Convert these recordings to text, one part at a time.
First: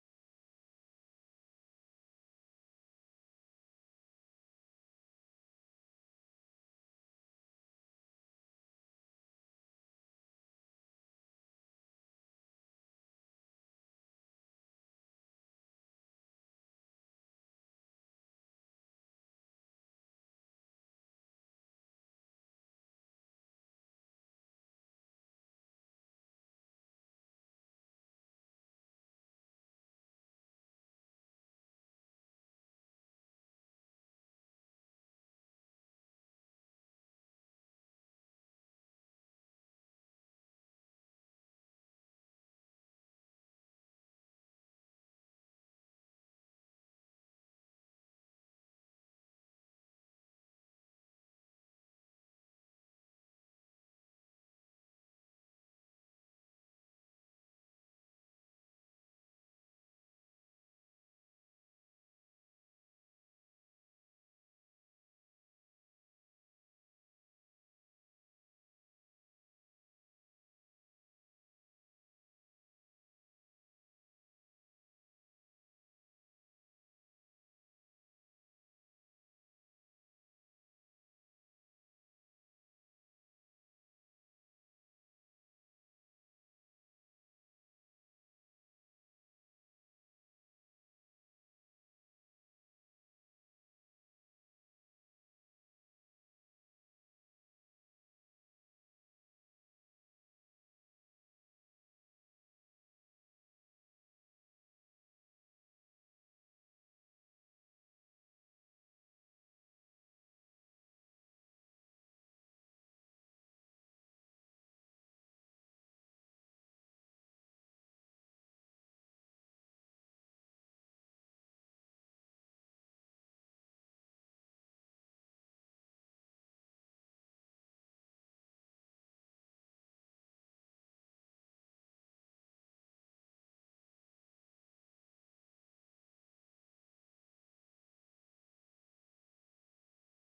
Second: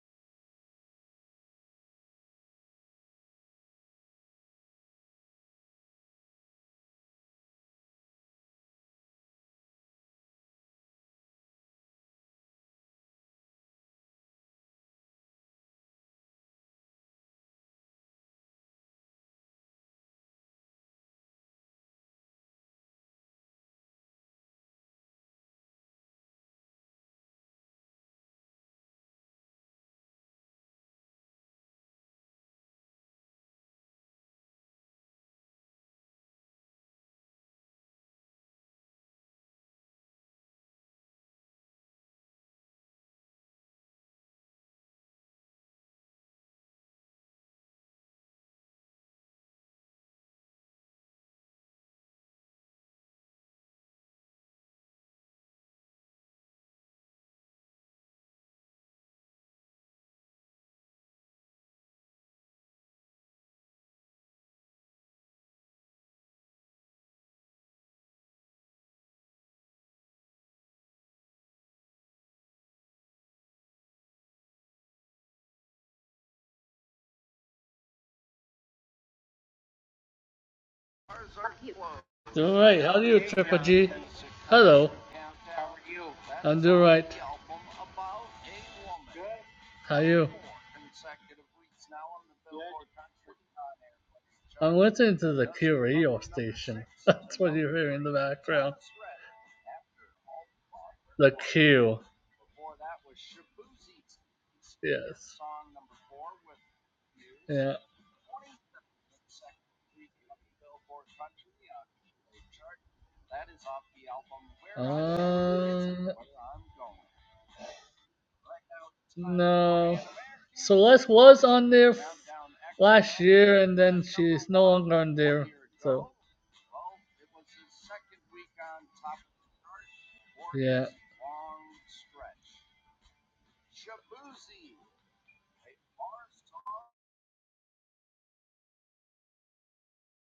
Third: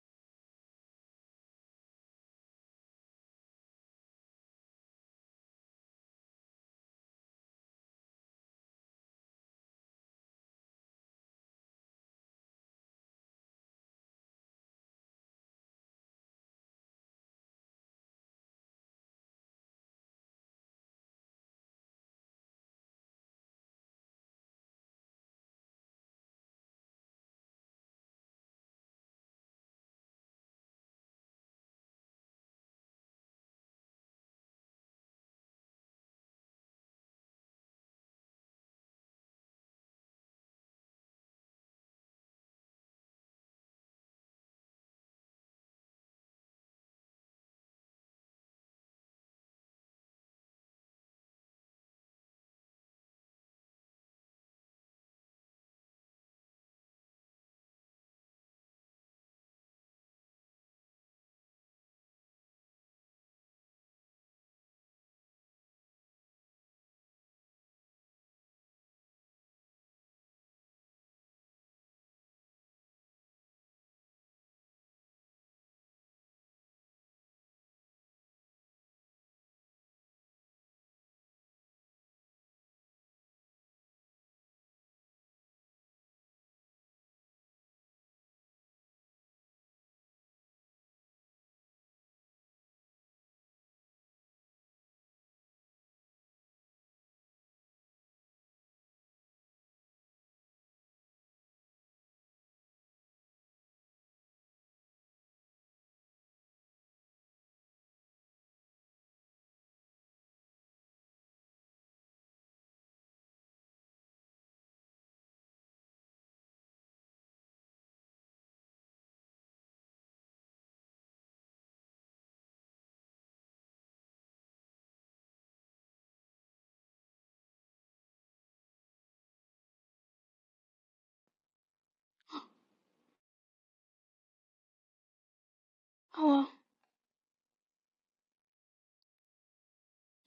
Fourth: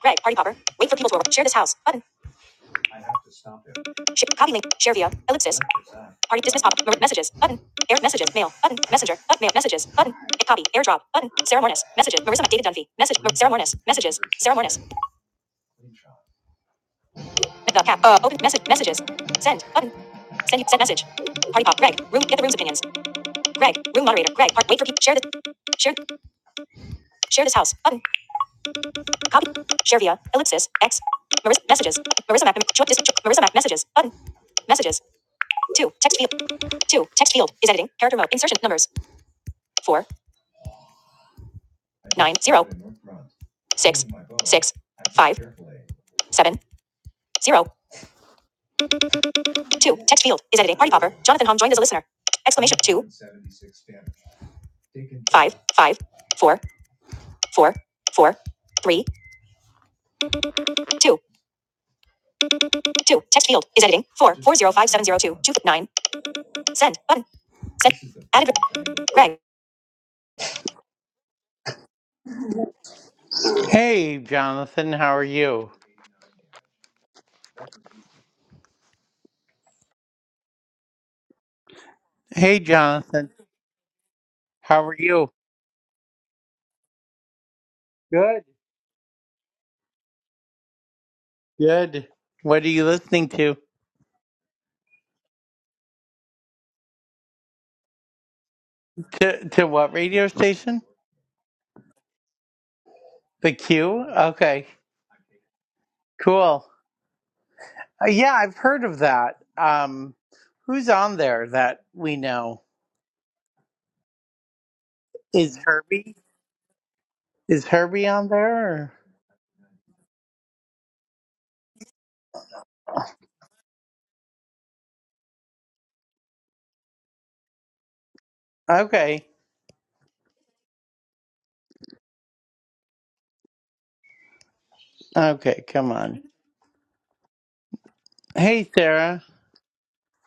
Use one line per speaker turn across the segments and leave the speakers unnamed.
Greg, Party popper. Wait for people to arrive. Share this house. Button. Sh- copy link. Share via. Ellipsis. Party. Dismiss pop. messages. Button. Air. Messages. Mail. Button. Messenger. Up. Mail. Messages. Button. Copy. Airdrop. Button. Sarah Mornes. Messages. Marissa. David Dunphy. Message. Mar- Sarah Mornes. Messages. Sarah Mornes. The cap. Uh. Open. Message. Messages. Send. Button. Send you. Send message. Party pop. Greg. Room. Get the room's opinions. Greg. Room moderator. Greg. Park. Wait for people. Share this. Share. Share this house. Button. Copy. Share via. Ellipsis. X. Marissa. Messages. Marissa Mac. Marissa Mac. Messages. Button. Messages. Two. Text field. Two. Text field is editing. Character mode. Insertion. Numbers. Four. Six. Seven. Zero. Two. Text field is editing. Party popper. Jonathan Hom joined as a listener. Exclamation. Five. Five. Four. Four. Four. Three. Two. Two. Text field is editing. Four. Four zero five seven zero two. Two. Nine. Send. Button. Send. Added. Greg. Hey, Jonathan, how are you?
Doing
Hey,
right. How are you,
Jonathan,
Triple G?
how
Hello.
are you?
I'm doing right.
Good.
How are you?
Good. What are you listening to?
I'm listening to the Q radio station. That's what you are hearing in the background.
To, to what radio station?
The Q.
The Q? Okay,
Yes.
cool.
Yeah.
Uh, yeah, I've heard of that. Um, who's on there that we know? Is
Um.
Herbie? Is Herbie on there?
No. Celeste was on there f- last year, and then she's no longer on there. So,
Or... Okay.
yeah.
Okay, come on.
Oh well,
Hey, Sarah.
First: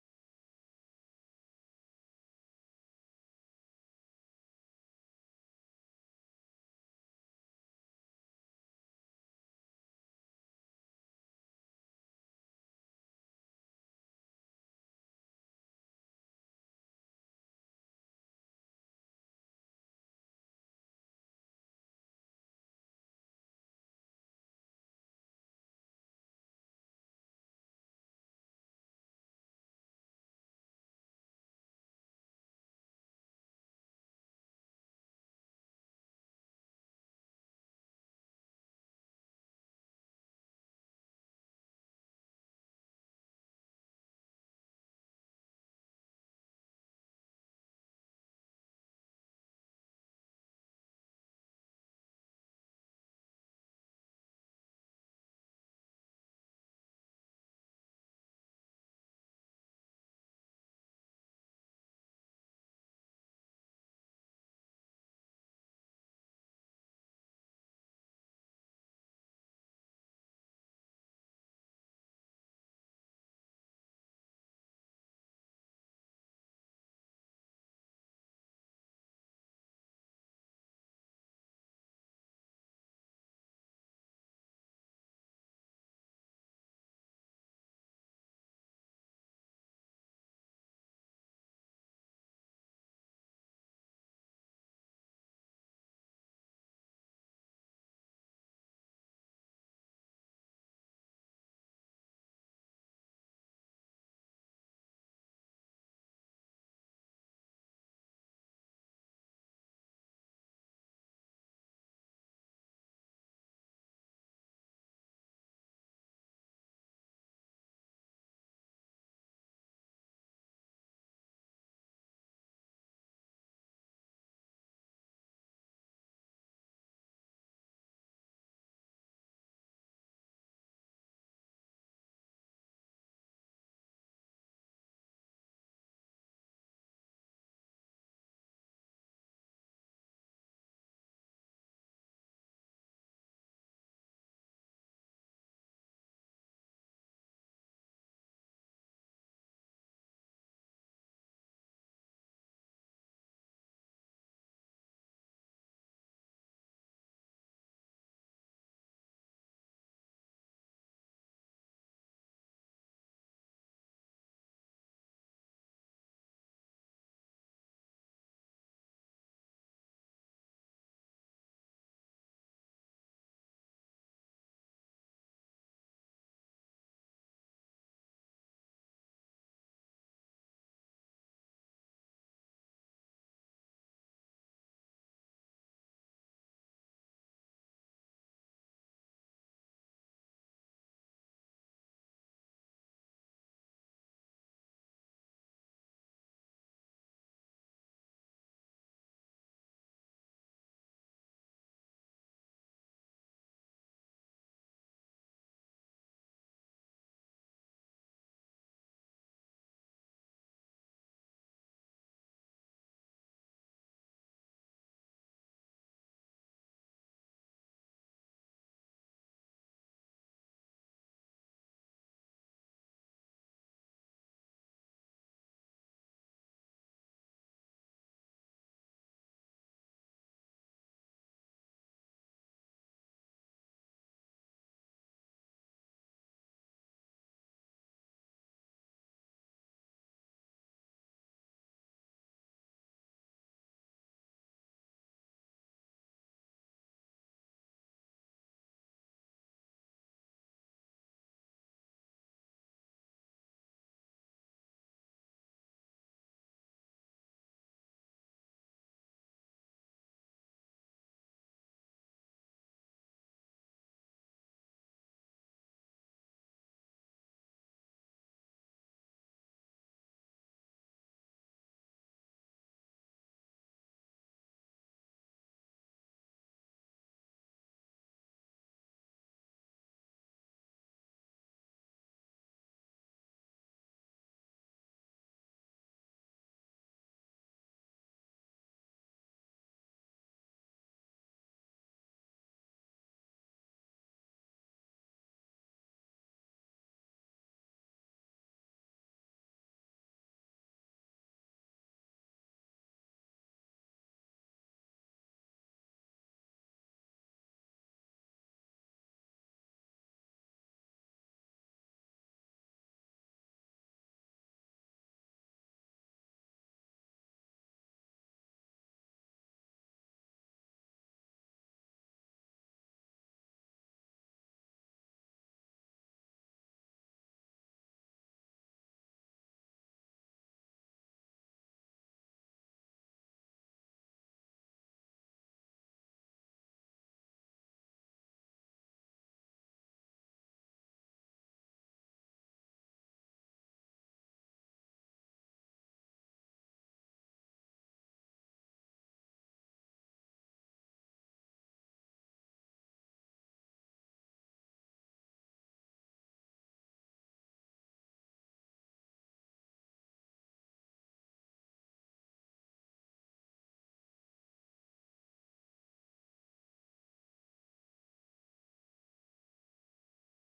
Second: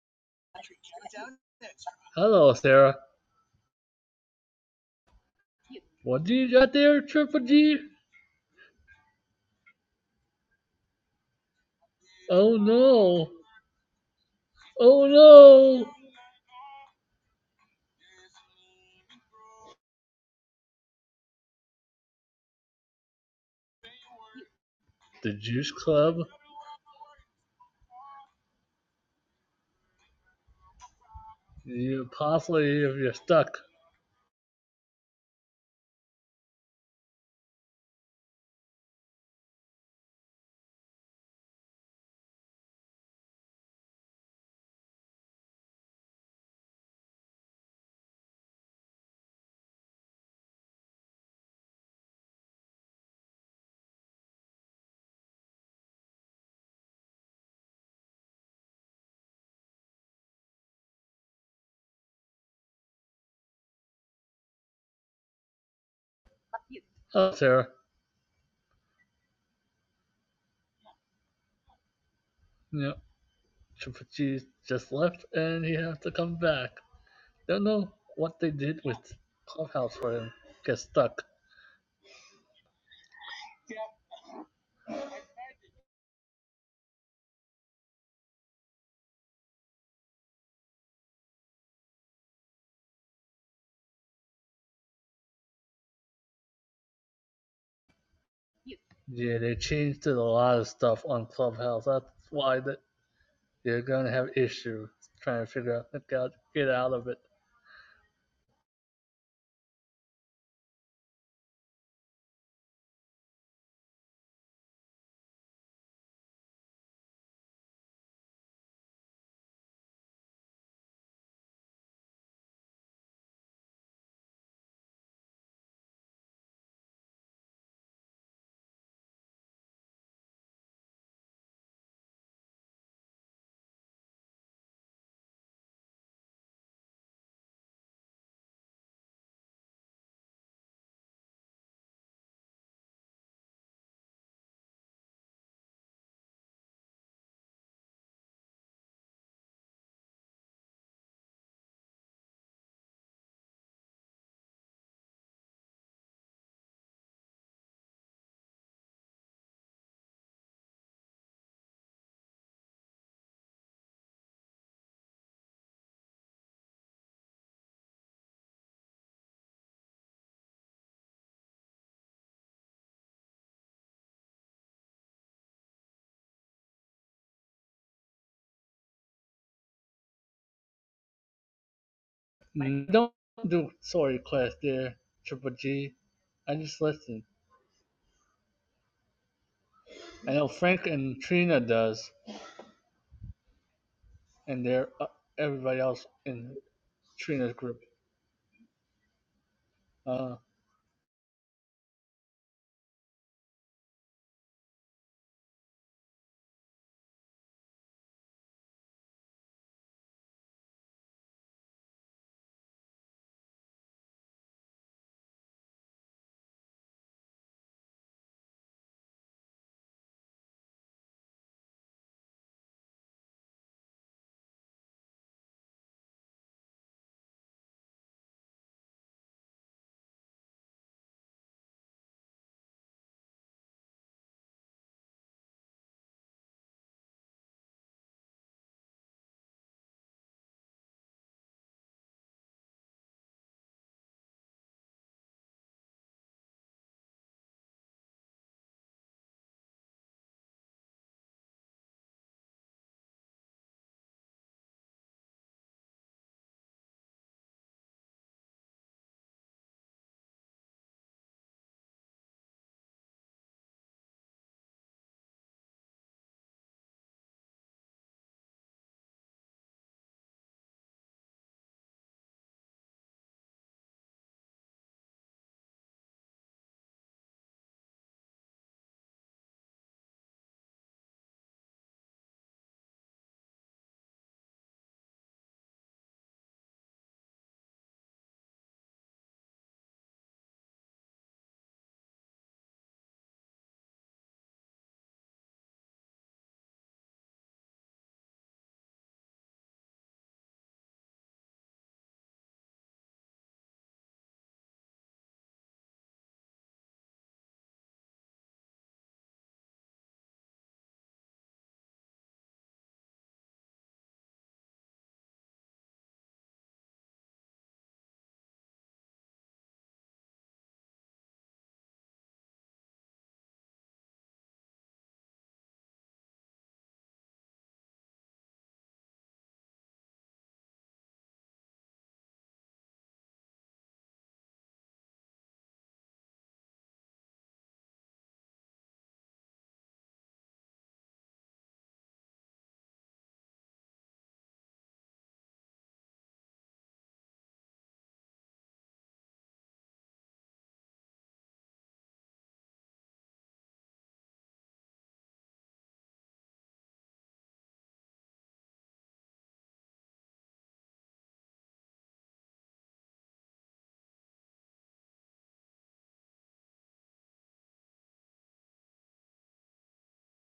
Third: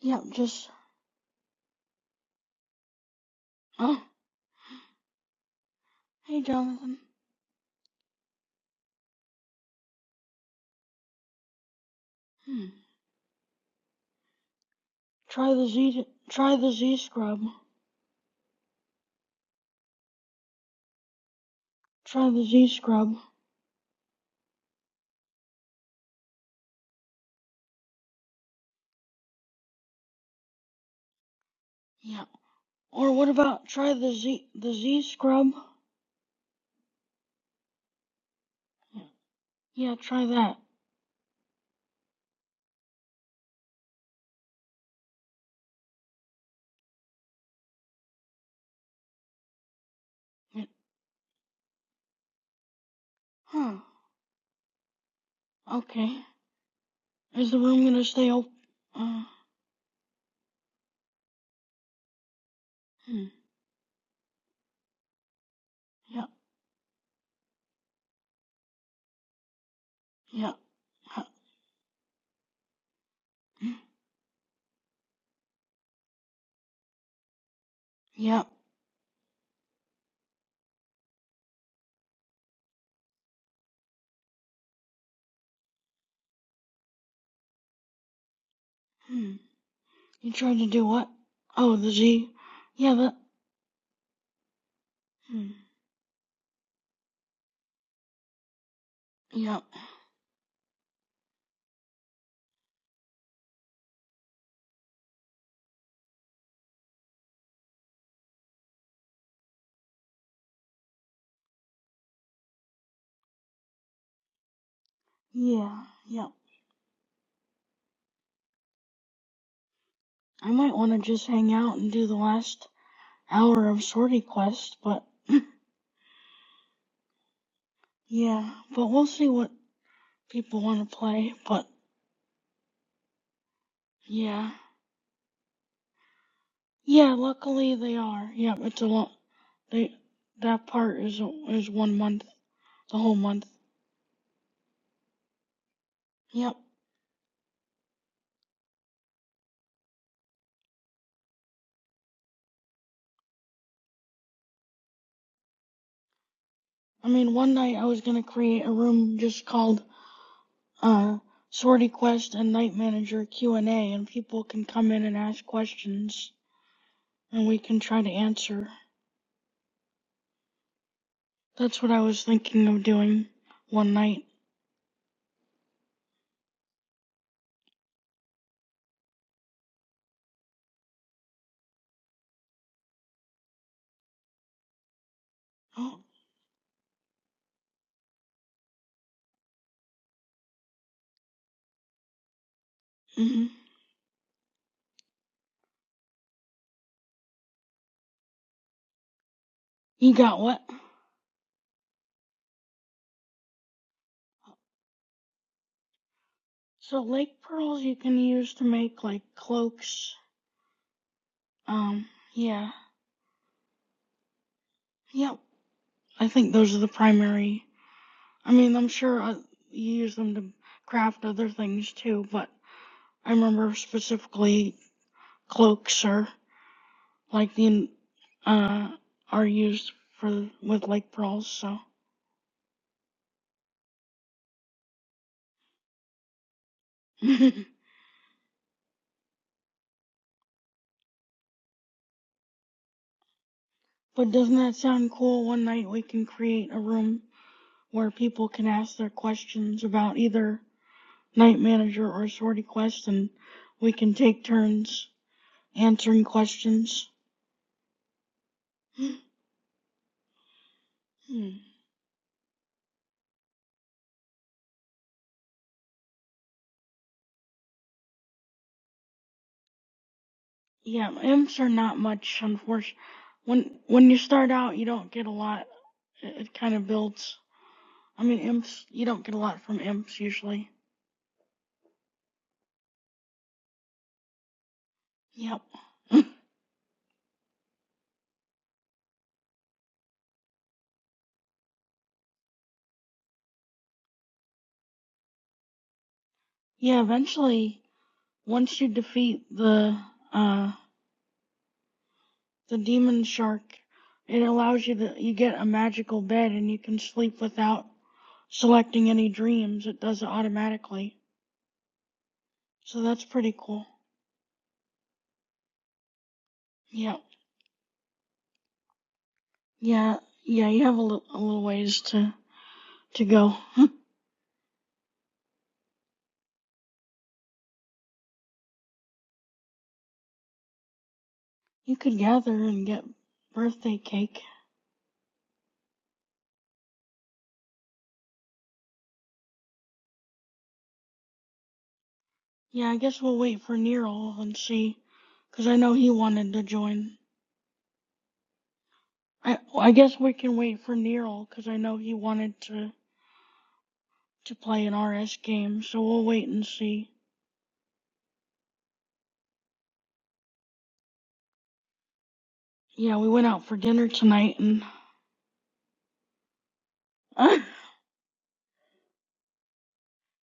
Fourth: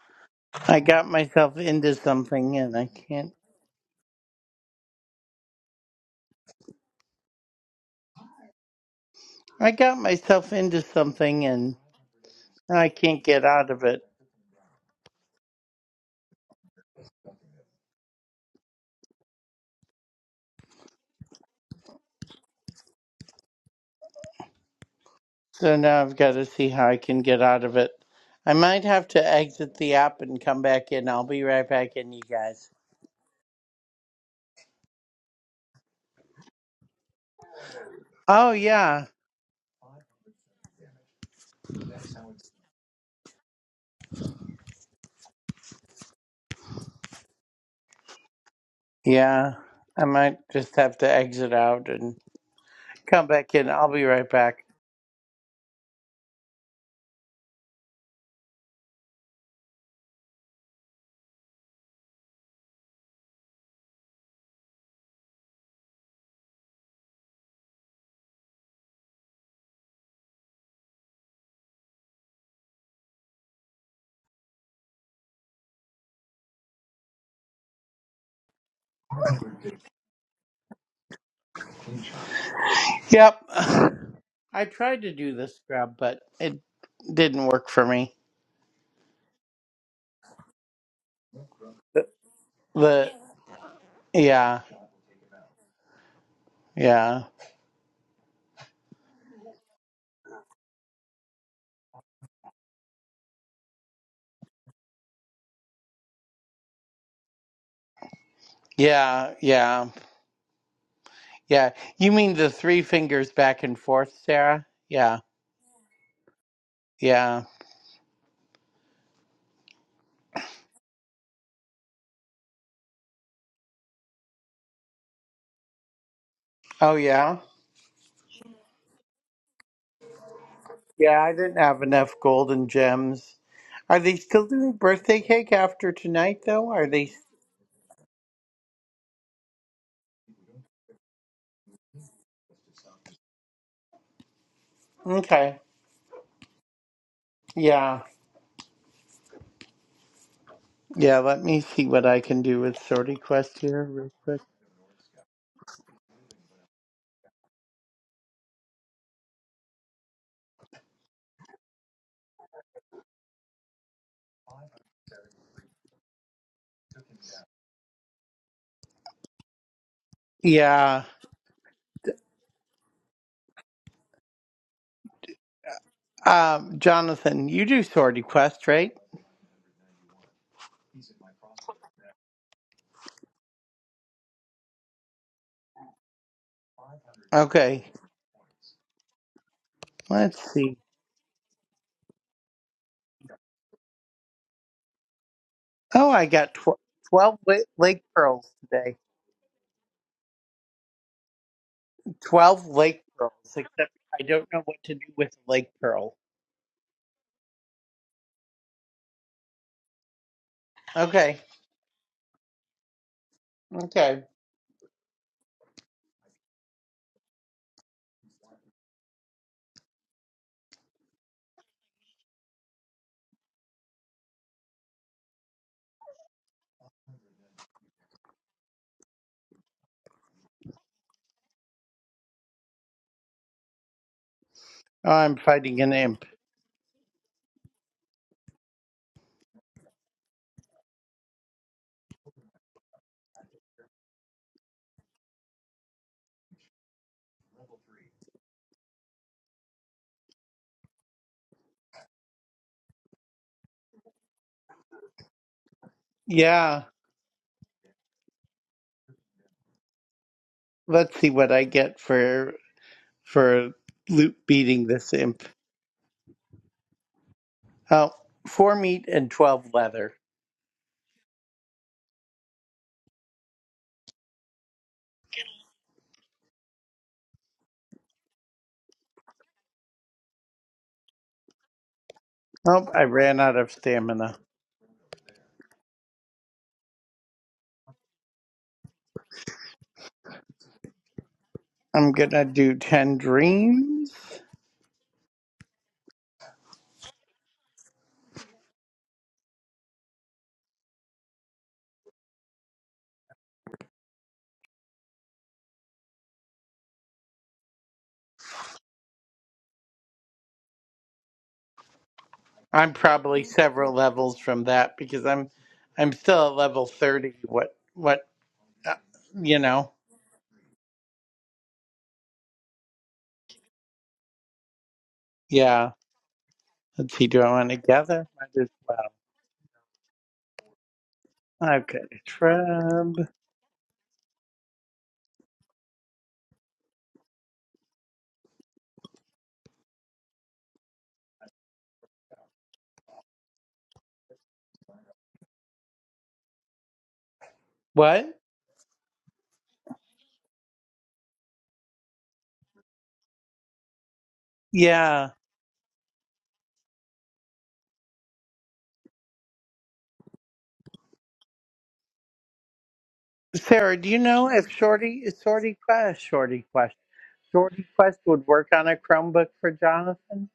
yeah, just
I got myself into
Hello,
something and I
Sarah.
can't.
oh
What do
hey
you got
Jonathan.
there, Triple G?
I got myself into something and
Oh
Hmm.
I can't
no.
get out of it.
Oh
Try the
no.
Z try the Z scrub. Try the Z scrub.
The Juice
So now I've
Club.
got to see how I can get out of it. I might have to exit the app and come back in. I'll be right back
You
in, you
Yeah.
possibly
guys.
if
Or
you're
what
stuck.
about try the Z the Z scrub?
Oh,
Yeah.
yeah.
Yeah, try that.
Yeah. I might
Yeah.
just have to exit out and Come back in.
Huh.
I'll be right back.
Okay. Is the room gonna stay open? Uh. Hmm. Yeah.
Oh, Sarah.
Yeah. Huh.
Yeah.
Hmm.
Triple G just left, and he has to come back. Don't know what
Yeah.
they did with Clubhouse for him. Get stuck.
Yep. I tried to do the scrub, but it didn't work for me.
Hmm. You tried to do what? Oh, the Z. Yeah.
The
That.
yeah,
Hmm.
yeah,
Yeah, they
Yeah.
changed a lot of stuff on Clubhouse. That's why that you're gonna have issues trying to figure out like, how to get out of it.
yeah, yeah, yeah. You mean the three fingers back and forth, Sarah? Yeah,
Yeah. Yeah.
yeah.
I might want to just hang out and do the last hour of sortie quest, but
Oh yeah,
yeah, but we'll see what people want to
yeah. I
play.
didn't
But
have enough golden gems. Are they still
yeah,
doing birthday cake after tonight, though? Are they
yeah. Luckily they are. Yep, it's a lot. They that part is is one month, the whole month.
okay?
Yep.
Yeah, yeah. Let me see what I can do with Sorty Quest here, real quick.
I mean, one night I was gonna create a room just called uh Sortie Quest and Night Manager Q and A, and people can come in and ask questions, and we can try to answer.
Yeah.
That's what I was thinking of doing one night.
Um, Jonathan, you do sword quest, right?
Mm, Don't do sorry class there, Triple G.
Oh,
I just listen.
Okay,
I know
let's see.
Frank and Trina does,
mm-hmm.
and they're uh, everybody else
Oh, I got
in
tw- 12
Trina's
la-
group.
lake pearls today.
You
Uh,
got what?
12 lake pearls, except I don't know what to do with a lake pearl.
So lake pearls you can use to make like cloaks.
Okay,
Um, yeah,
okay.
yep. I think those are the primary. I mean, I'm sure uh, you use them to craft other things too, but I remember specifically cloaks are like the uh are used for with lake pearls. So,
Oh, I'm fighting an imp.
but doesn't that sound cool? One night we can create a room where people can ask their questions about either night manager or sortie quest, and we can take turns answering
Yeah,
questions.
let's see what I get for for loot beating this imp. Oh, four meat and 12 leather.
yeah, imps are not much, unfortunately. When when you start out, you don't get a lot. It, it kind of builds. I mean, imps, you don't get a lot from imps usually.
Oh, I ran out of stamina.
Yep.
I'm gonna do 10 dreams.
yeah, eventually, once you defeat the uh the demon shark, it allows you to you get a magical bed and you can sleep without selecting any dreams. It does it automatically.
I'm
So that's
probably
pretty cool.
several levels from that because I'm I'm still at level
Yeah,
30. What what uh, you know?
yeah, yeah. You have a little, a little ways to to go.
Yeah. Let's see. Do I want to gather? Might as well. I've
you
got
could
a
gather and get
trub.
birthday cake. Yeah, I guess we'll wait for Nero and see, because I know he wanted to join.
What?
I I guess we can wait for Nero because I know he wanted to to play an
Yeah.
RS game. So we'll wait and see. Yeah, we went out for
Sarah,
dinner
do you know
tonight,
if
and
Shorty is Shorty Quest? Shorty Quest.
I
Shorty Quest would work on a Chromebook for Jonathan.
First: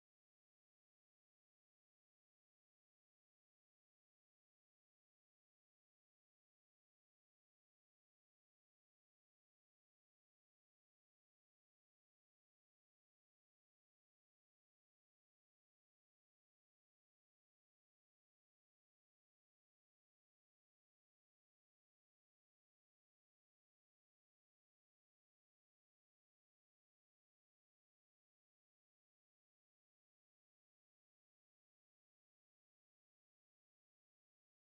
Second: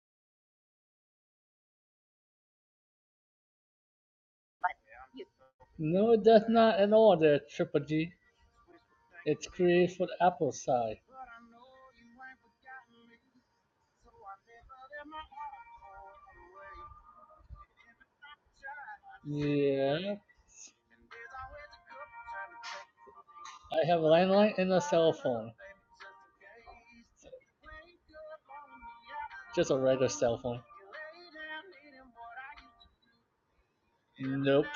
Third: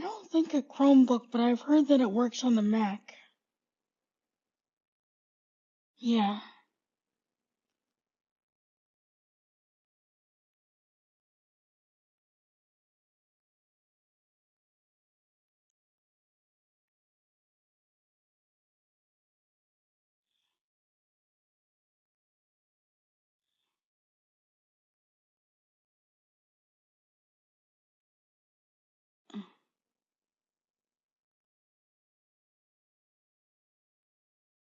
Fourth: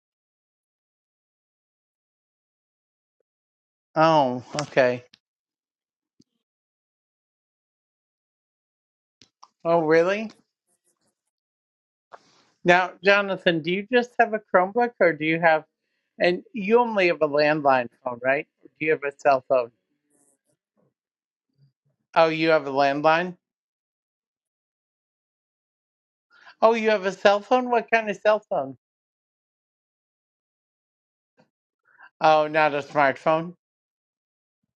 don't think a Chromebook, but I've heard that it works on the Mac.
Oh, okay.
no,
Yeah.
that's not at all. There, Triple G. It's
Oh,
created for the
really?
Apple side.
Now, Jonathan, do you just have a Chromebook or do you have, and you only have a landline phone, right? Or do you have a cell
my
phone?
heart go away. Yeah,
Oh, you have a landline?
I have a landline and a cell phone.
Oh, you have a cell phone? What kind of cell phone?
Just a regular cell phone.
Oh, not a smartphone?
Nope.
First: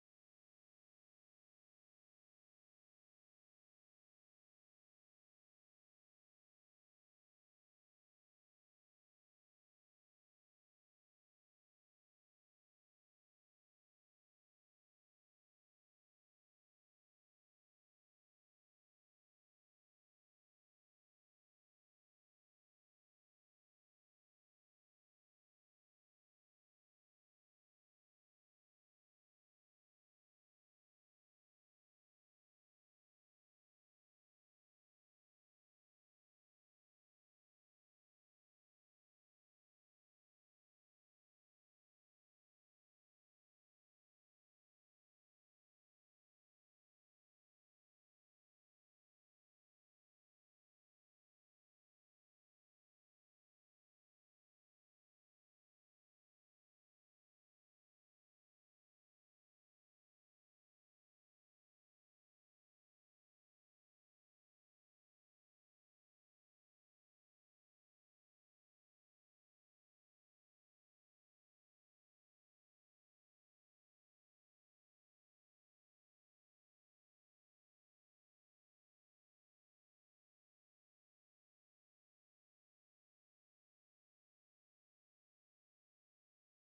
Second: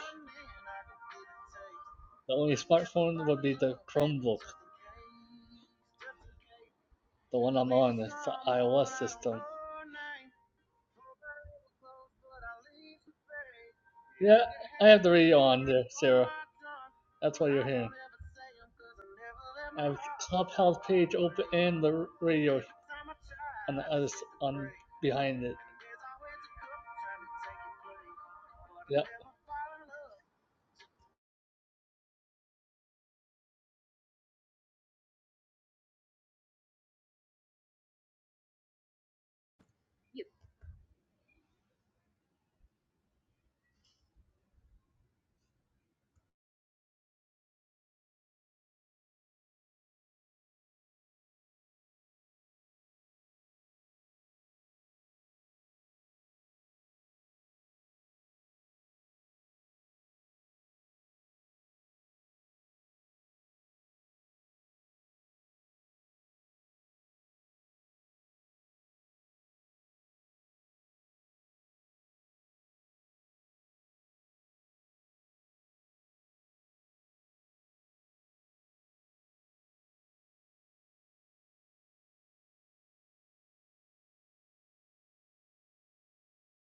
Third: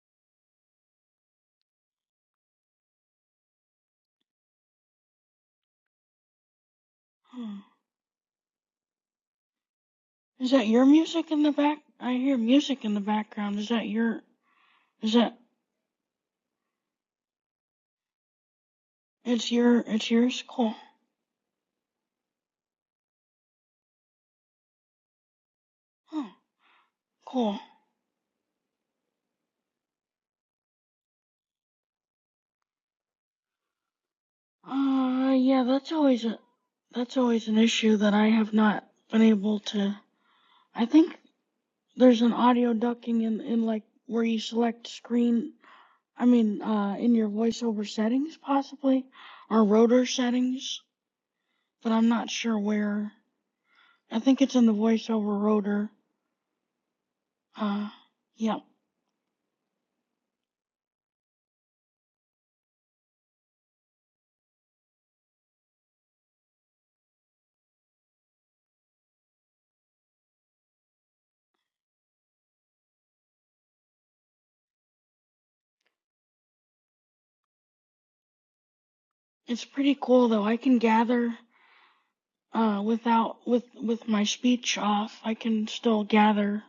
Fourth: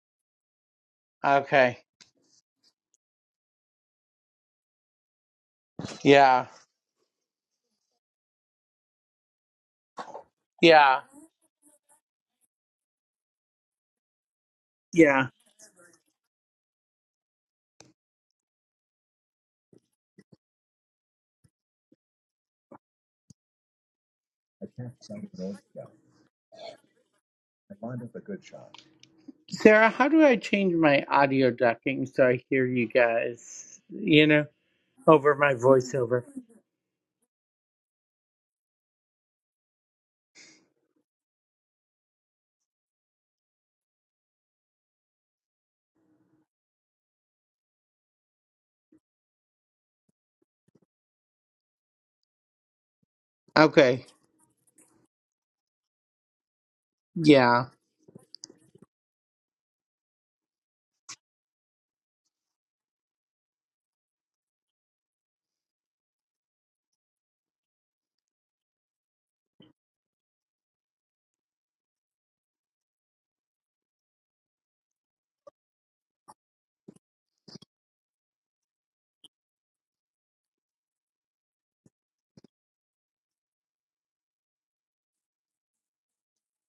Okay.
The only smartphone would be the Chromebook,
Yeah.
the
Hmm.
one I'm on. It's the iOS system.
Is that your
Yeah.
music in the back? I hear music in the background. Is that your?
Yeah, I have the
Is
Yeah.
that?
radio on there, Sarah. That's what you're hearing.
It's your.
I have
It's yours. Cool.
Clubhouse page open and the radio on the other s- on behind it.
Huh. Cool.
Yep.
Sarah, how do I change my audio ducking so I hear you guys, you know,
Uh,
over my
yeah. That's
voiceover?
always a. That's always an issue that I have not been able to. I think there's an audio ducking in in like where you select screen. I mean, uh, in your voiceover settings possibly, or rotor settings, but I'm not sure where.
Okay.
I think it's in the voiceover rotor.
Yeah.
Uh, yep. It's pretty cool though. I can gather uh without with with my speech off. I can still gather.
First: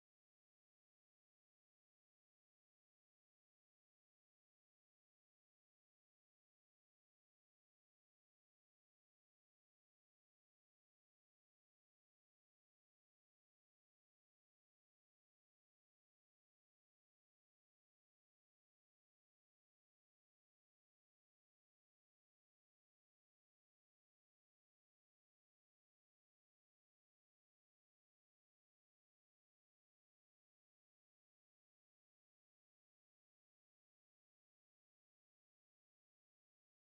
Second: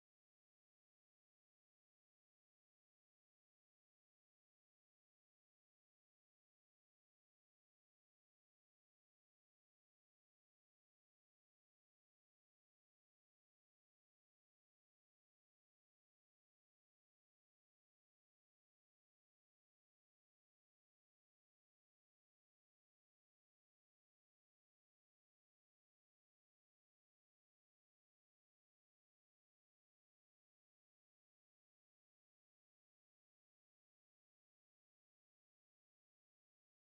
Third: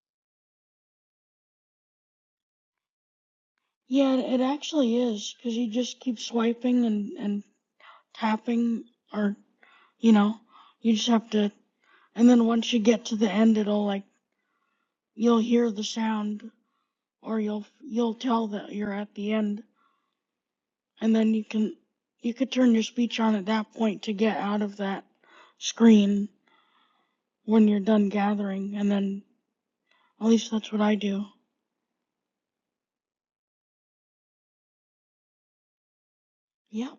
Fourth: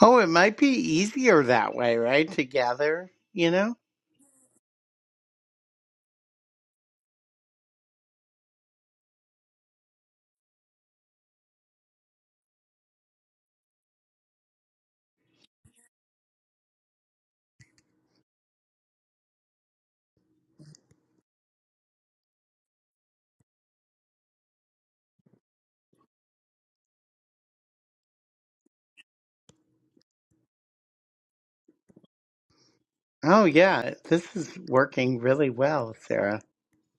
Oh, it might be easier that way, right? To gather, you know?
Yeah, it, it actually is because you just keep swiping and and tapping or you know, you just have to and then once you get to the end it'll like you'll hear the sound or you'll you'll tell that you're at the end and then you can you could turn your speech on at that point to get out of that screen when you're done gathering and then at least that's what I do.
Oh, yeah. This is working really well, Sarah.
Yep.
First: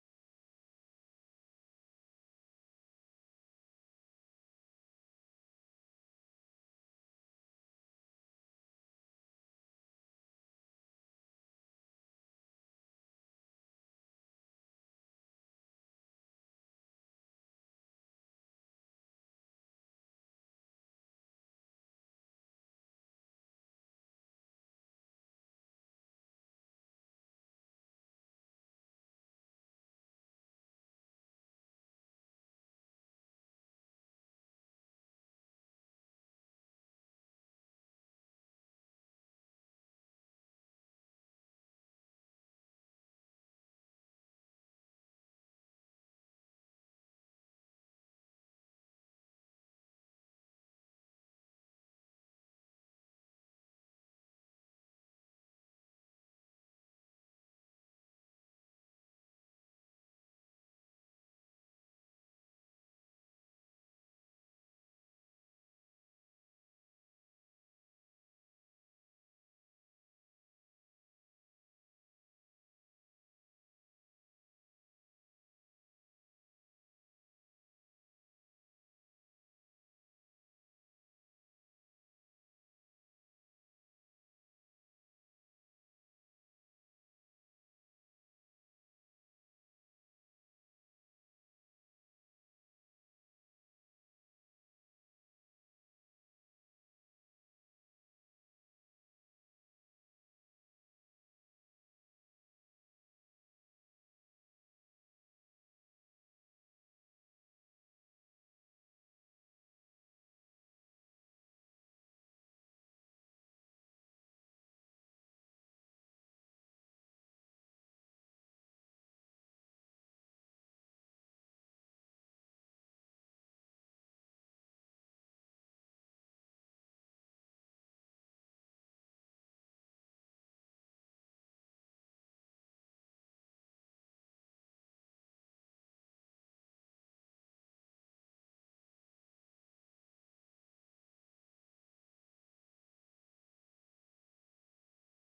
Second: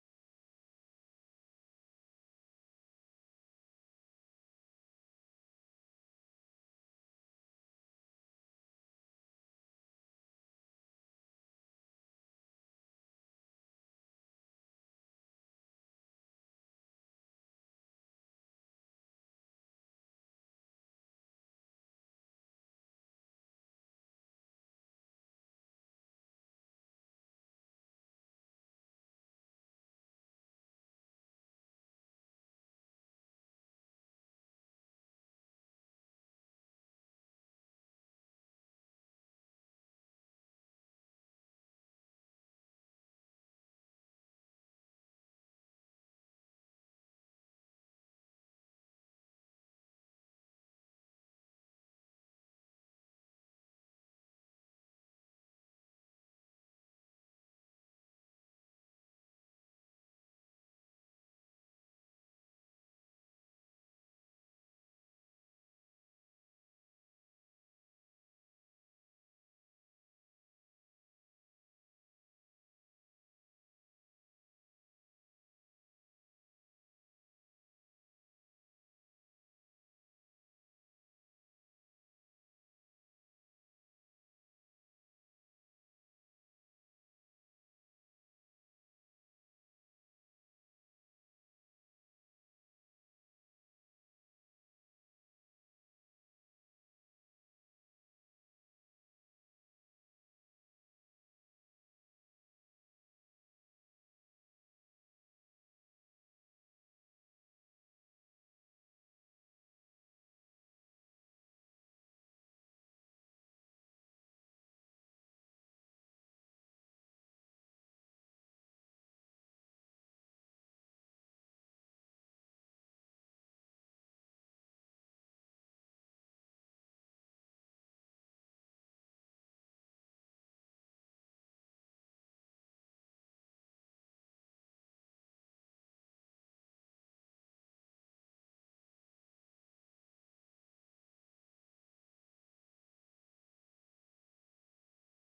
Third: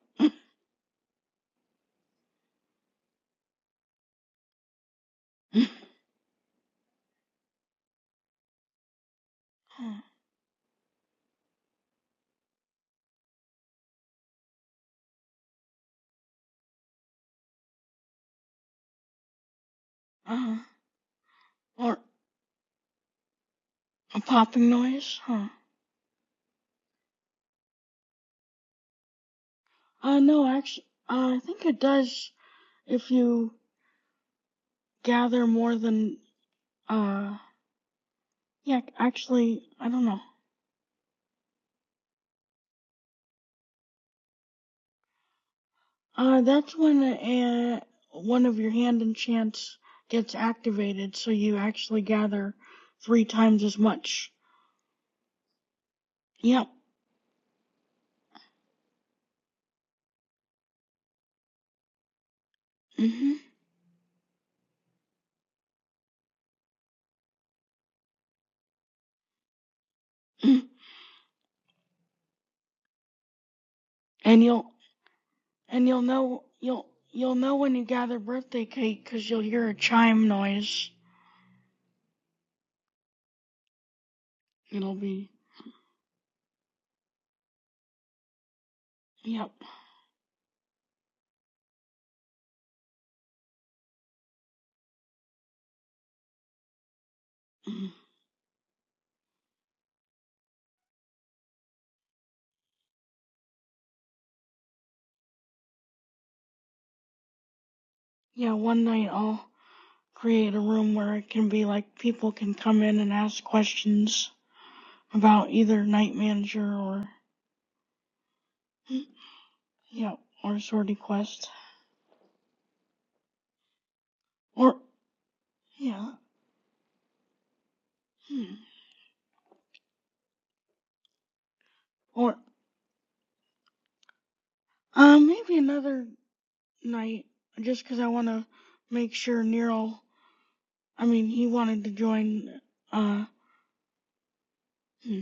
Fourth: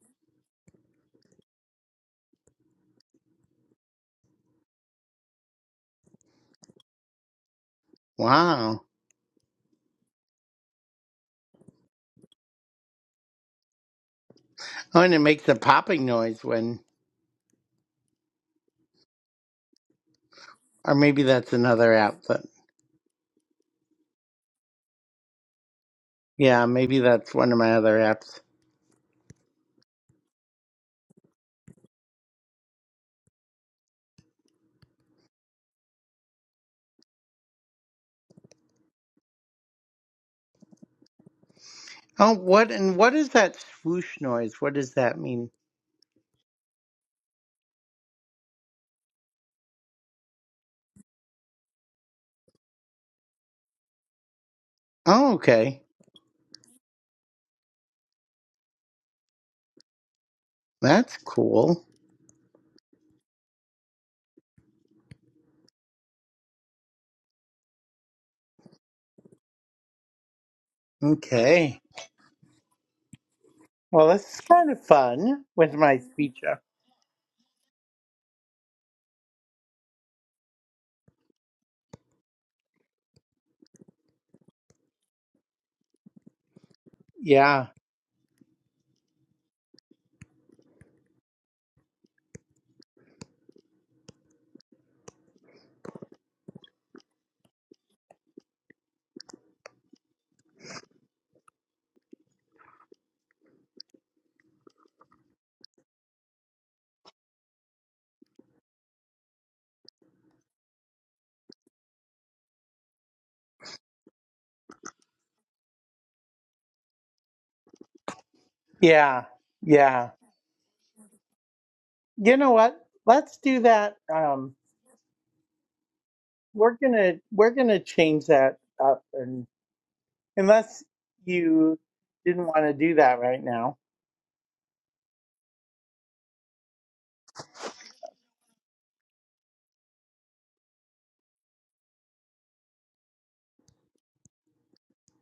Wow.
Huh.
Oh, and it makes a popping noise when,
Uh,
or maybe that's another
or
app. But
a popping noise, huh?
yeah, maybe that's one of my other apps.
Uh, no, actually, uh, I think it does if you gather more than, uh, yeah, actually, I don't know.
Oh, what, and what is that swoosh noise? What does that mean?
Uh, that's when uh, one of your hand enchants gets activated, so you actually gather three times as much.
Oh, okay.
Yep.
That's cool.
Mm-hmm.
Okay. Well, this is
And you'll,
kind of fun with
and
my
you'll
speech
know,
up.
you'll, you'll know when you gather birthday cake, cause you'll hear a chime noise. It'll be
Yeah.
Yep. Yeah, one night I'll create a room where it can be like people can come in and ask questions about either night manager or
Yeah. Yeah.
yeah, or sortie quest.
You know what? Let's do that. Um,
Or yeah.
we're gonna, we're gonna change
Hmm.
that up and. Unless you
Or
didn't want to do that right now.
uh, maybe another night just 'cause I want to make sure Nero I mean, he wanted to join uh hmm.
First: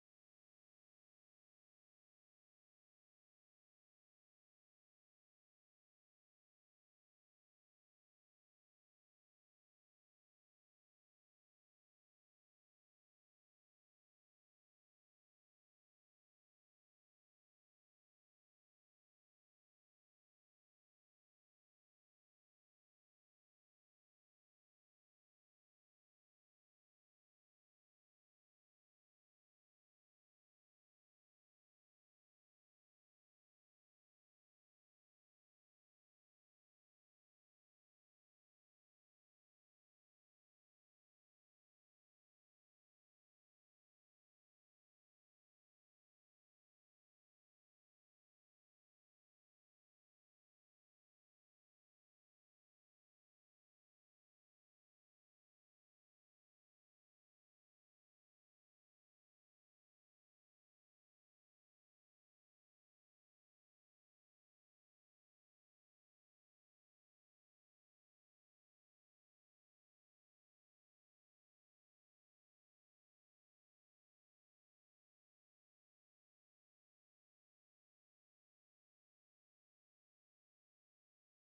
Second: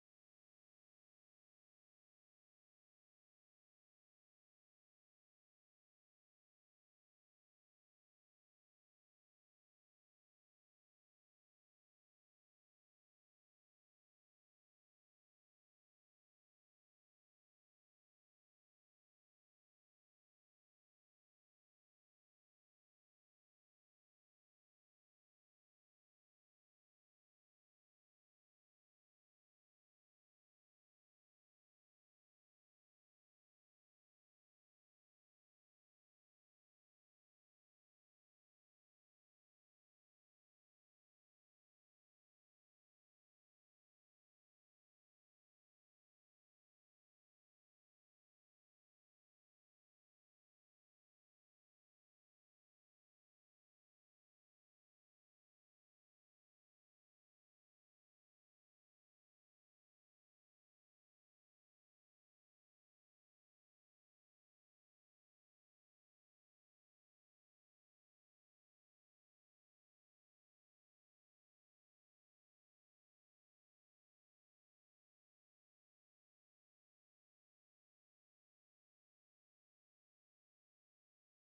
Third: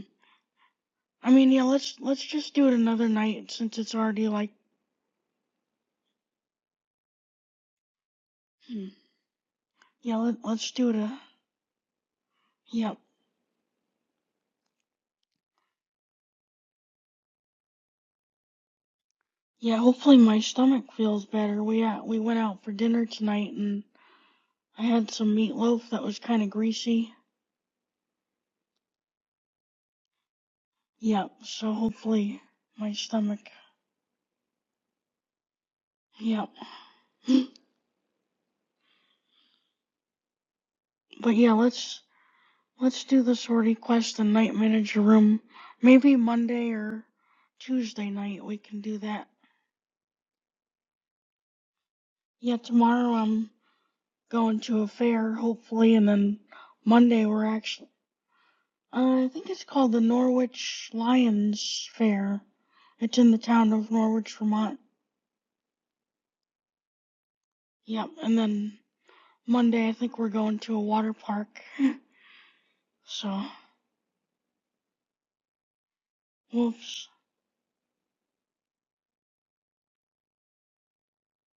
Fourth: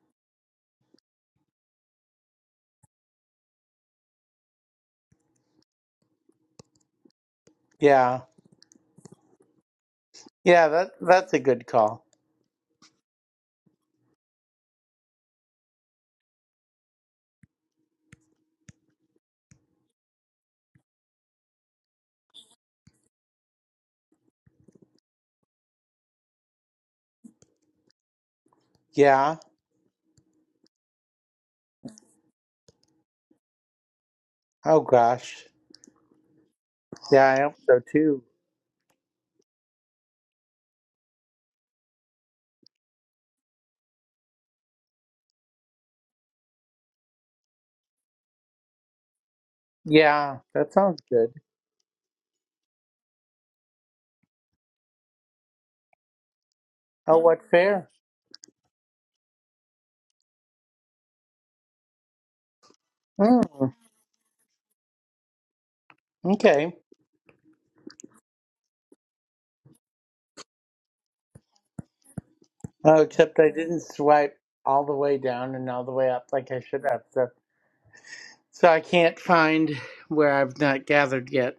I mean, yeah, let's let's just do it another night since it's already like
Yeah.
hmm. yeah, let,
Yeah,
let's do
that
it a
that's a good call.
yep. Yeah, hopefully my stomach feels better. We uh, we went out for dinner tonight and I had some meatloaf that was kind of greasy.
Yeah.
Yep, yeah, so hopefully my stomach.
Oh gosh.
Yep.
Yeah,
Yeah.
I hope so too.
But yeah, let's let's do the sortie quest and night manager room. Maybe Monday or Tuesday night we can do that.
Yeah, that sounds good.
Yeah, tomorrow I'm going to a fair hopefully and then
Oh,
Monday
what
we're actually
fair?
Uh, I think it's called the Norwich Lions Fair. It's in the
Mm,
town of Norwich, Vermont.
okay.
Yep, and then Monday I think we're going to a water park.
Oh, except
So,
I didn't swipe all the way down and all the way up like I should have.
whoops.
So, so I can't find where I've not gathered yet.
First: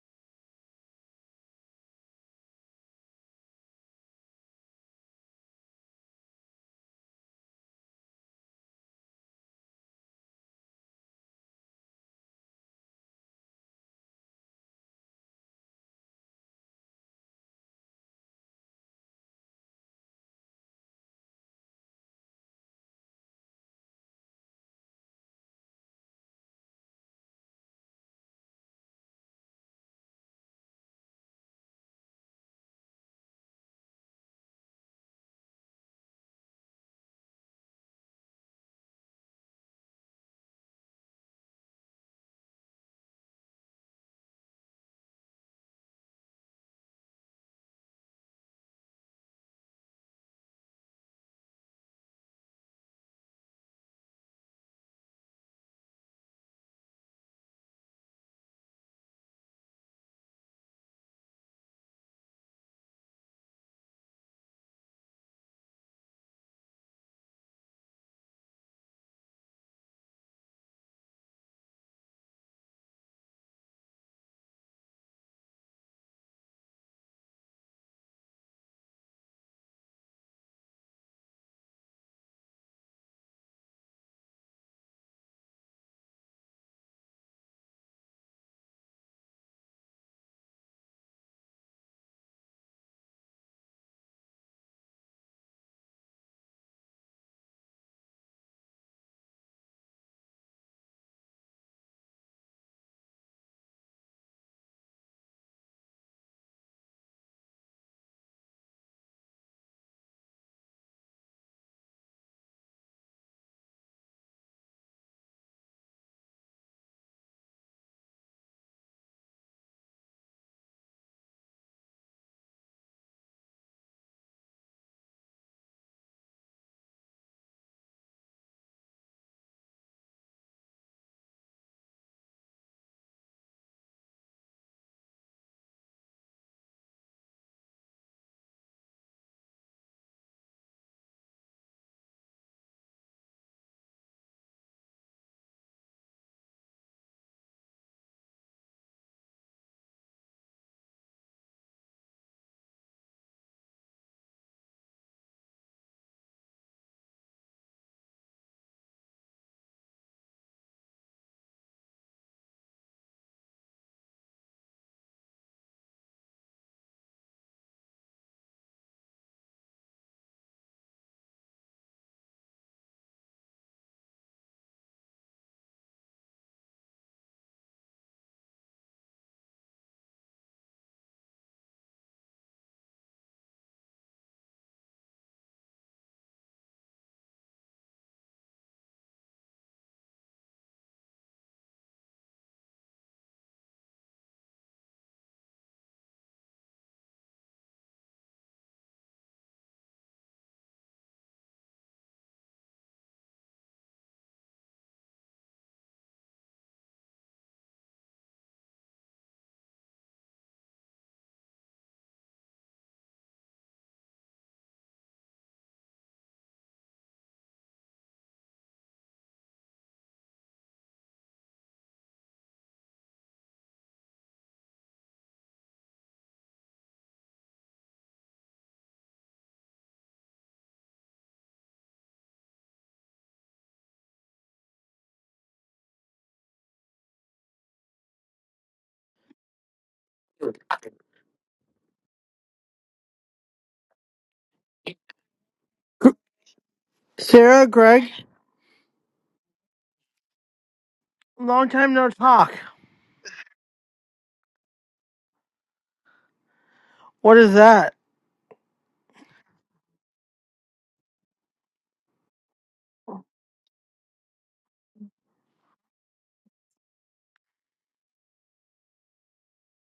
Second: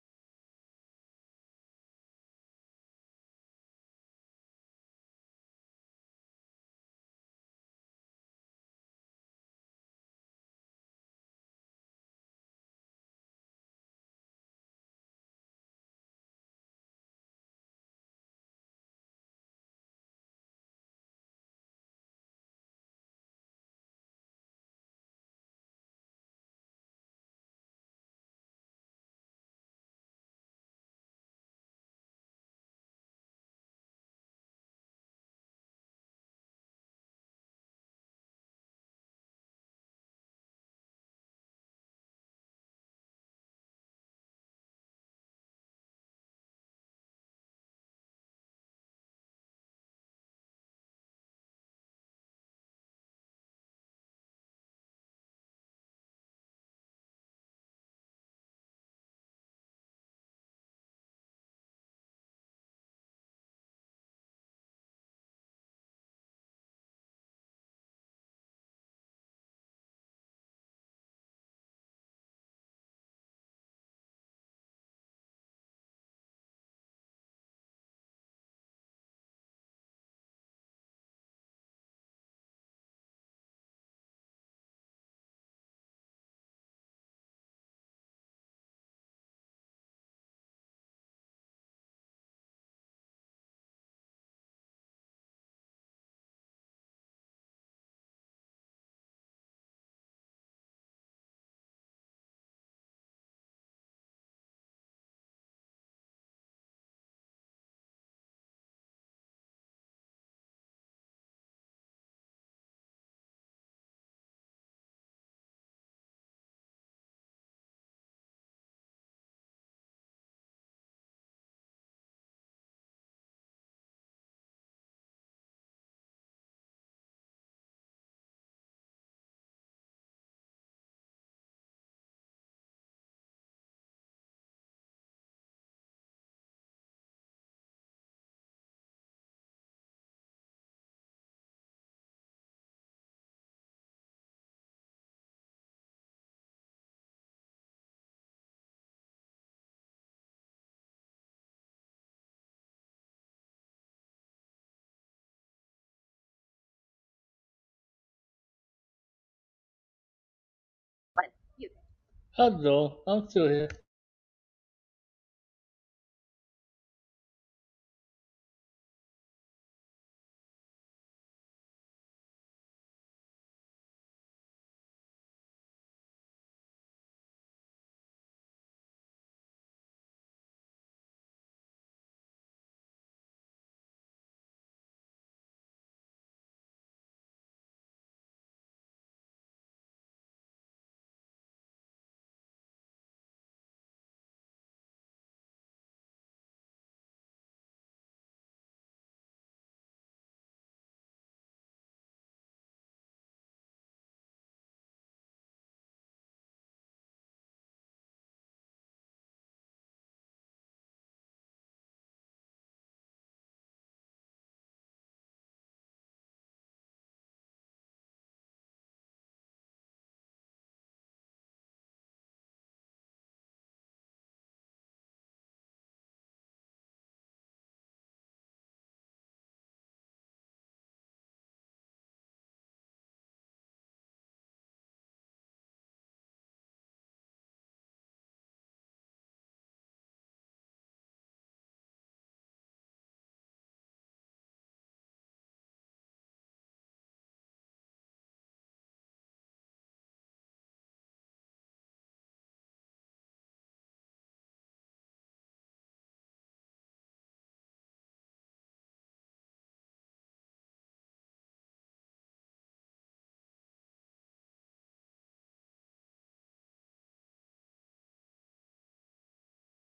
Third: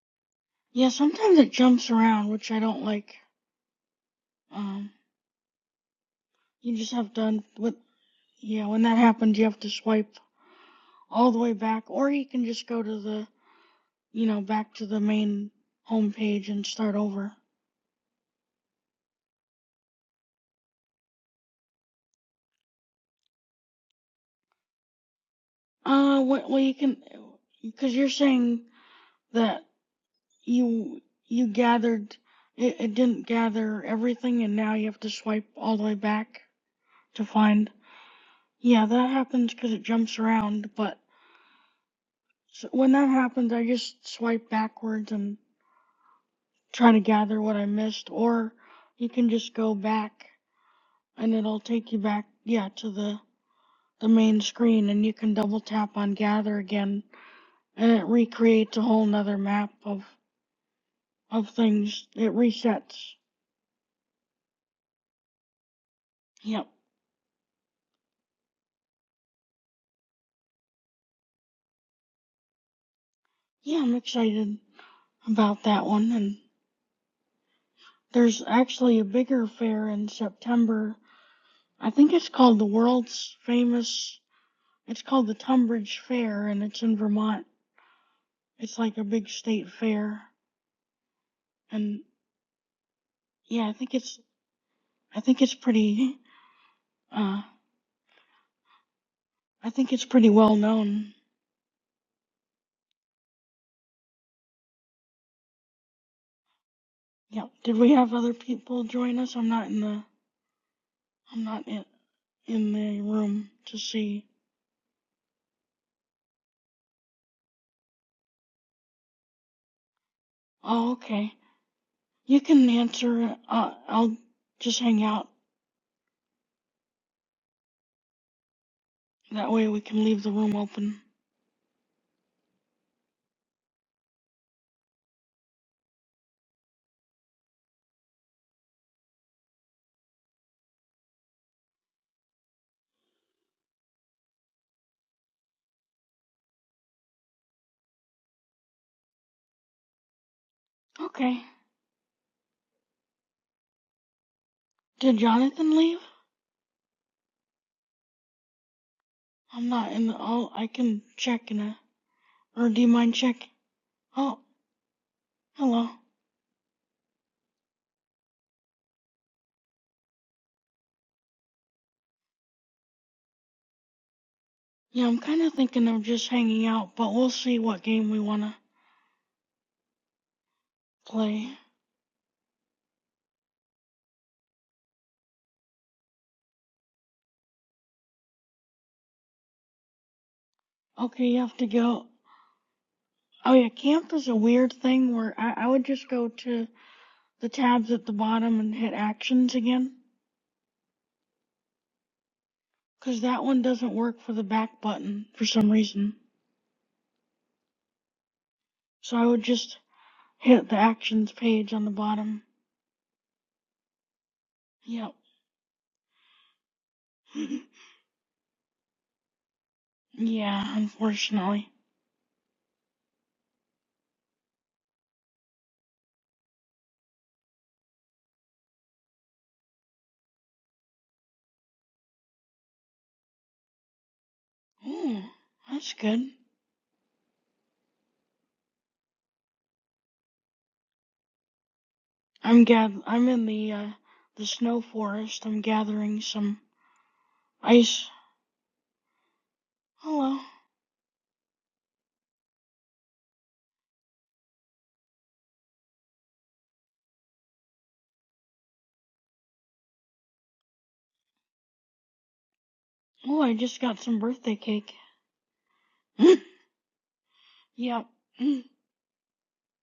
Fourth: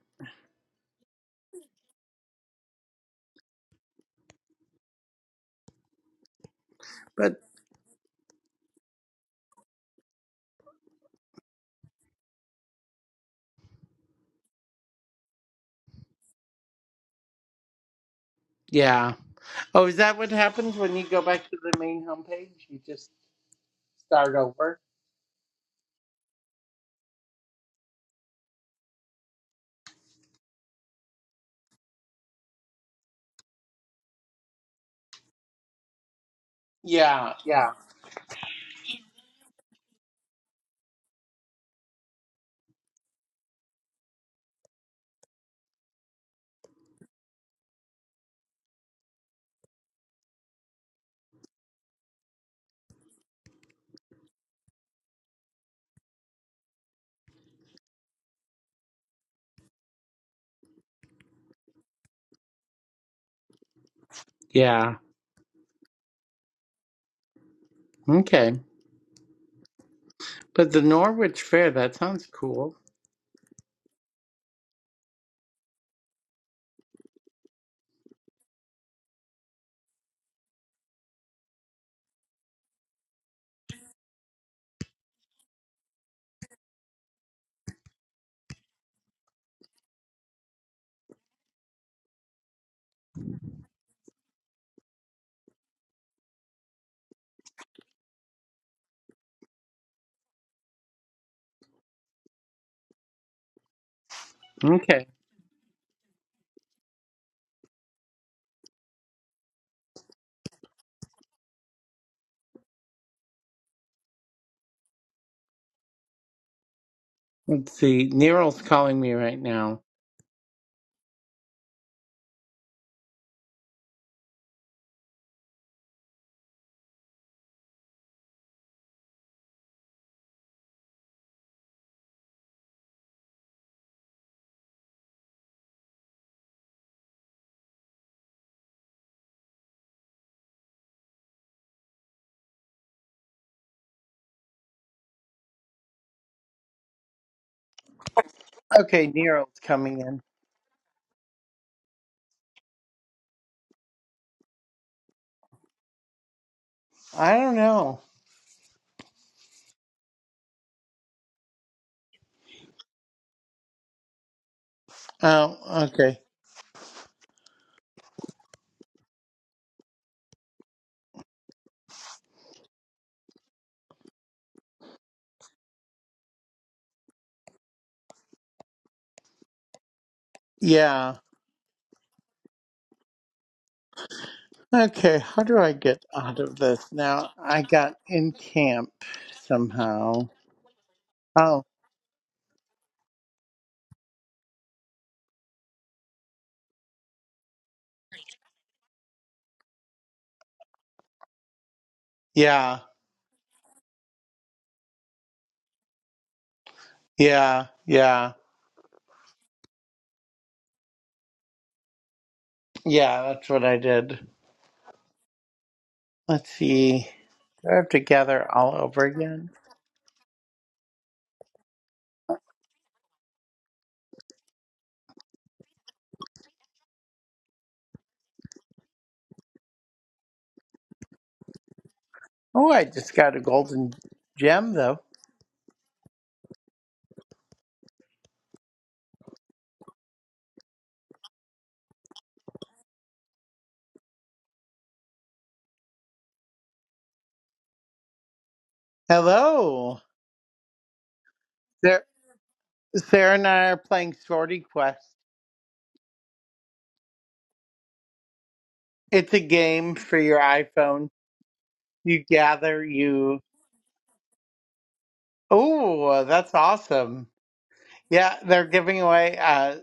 Yeah, sometimes it jumps around, which I don't like. Um, you just have to,
But
with, yeah, when that happens, you have to swipe all the way back, or you can just go to the, you know, back to the main homepage and start over.
yeah. Oh, is that what happens when you go back to the main homepage? You just start over?
Uh, well, you can, because you're saying that you you gathered it, it didn't gather everything and now you have to swipe all the way back to
Yeah,
find
yeah.
yeah that happens because it jumps around but s when that happens i just swipe backwards and try to gather what i missed or you can just go back and it'll take you back yeah to the the main screen and you can double tap on gather again and it recreates a whole nother map of of things it resets
Yeah.
yep
Okay. But the Norwich Fair, that sounds cool.
yeah i'm excited about that one. And there's actually a bigger fair in September. I think it's called the world's famous, it's called the Tunbridge Fair, and it's in Vermont. It's like a big state fair. And yeah, I think it's, I think it's pretty, uh, I think it's pretty well known.
Okay.
Yep. Did we have other people join us? I'm not in the, I'm not in, in the room to see.
Let's see. Nero's calling me right now.
Oh, okay. You can answer. Uh, I'll just hang out. That way we can leave the room open.
Okay, Nero's coming in.
Okay. Did Jonathan leave?
I don't know.
I'm not in the. Oh, I can check in a. Or do you
Hello,
mind
I'm still
checking?
here.
Oh,
Oh,
hello.
okay.
Yeah, I'm kind of thinking of just hanging out, but we'll see what game we want to
Yeah.
play.
Okay, how do I get out of this now? I got in camp somehow.
Okay, you have
Oh,
to go. Oh, yeah, camp is a weird thing where I, I would just go to the tabs at the bottom and hit actions again.
yeah.
Because that one doesn't work for the back button for some reason.
Yeah. Yeah.
So I would just hit the actions page on the bottom.
Yeah, that's what I did.
Yep.
Let's see. Do I have to gather all over again?
Yeah, unfortunately.
Oh, I just got a golden gem, though.
Ooh, that's good. I'm gath- I'm in the uh the snow forest. I'm gathering some
Sarah, Greg,
ice.
Hello.
Hello.
long time
Sarah,
no talk.
Sarah and I are playing Sorty Quest.
What is that?
It's a game for your iPhone. You gather, you.
Oh, I just got some birthday cake.
Oh,
Mm,
that's awesome.
yep.
Yeah,
Mm,
they're giving away, uh,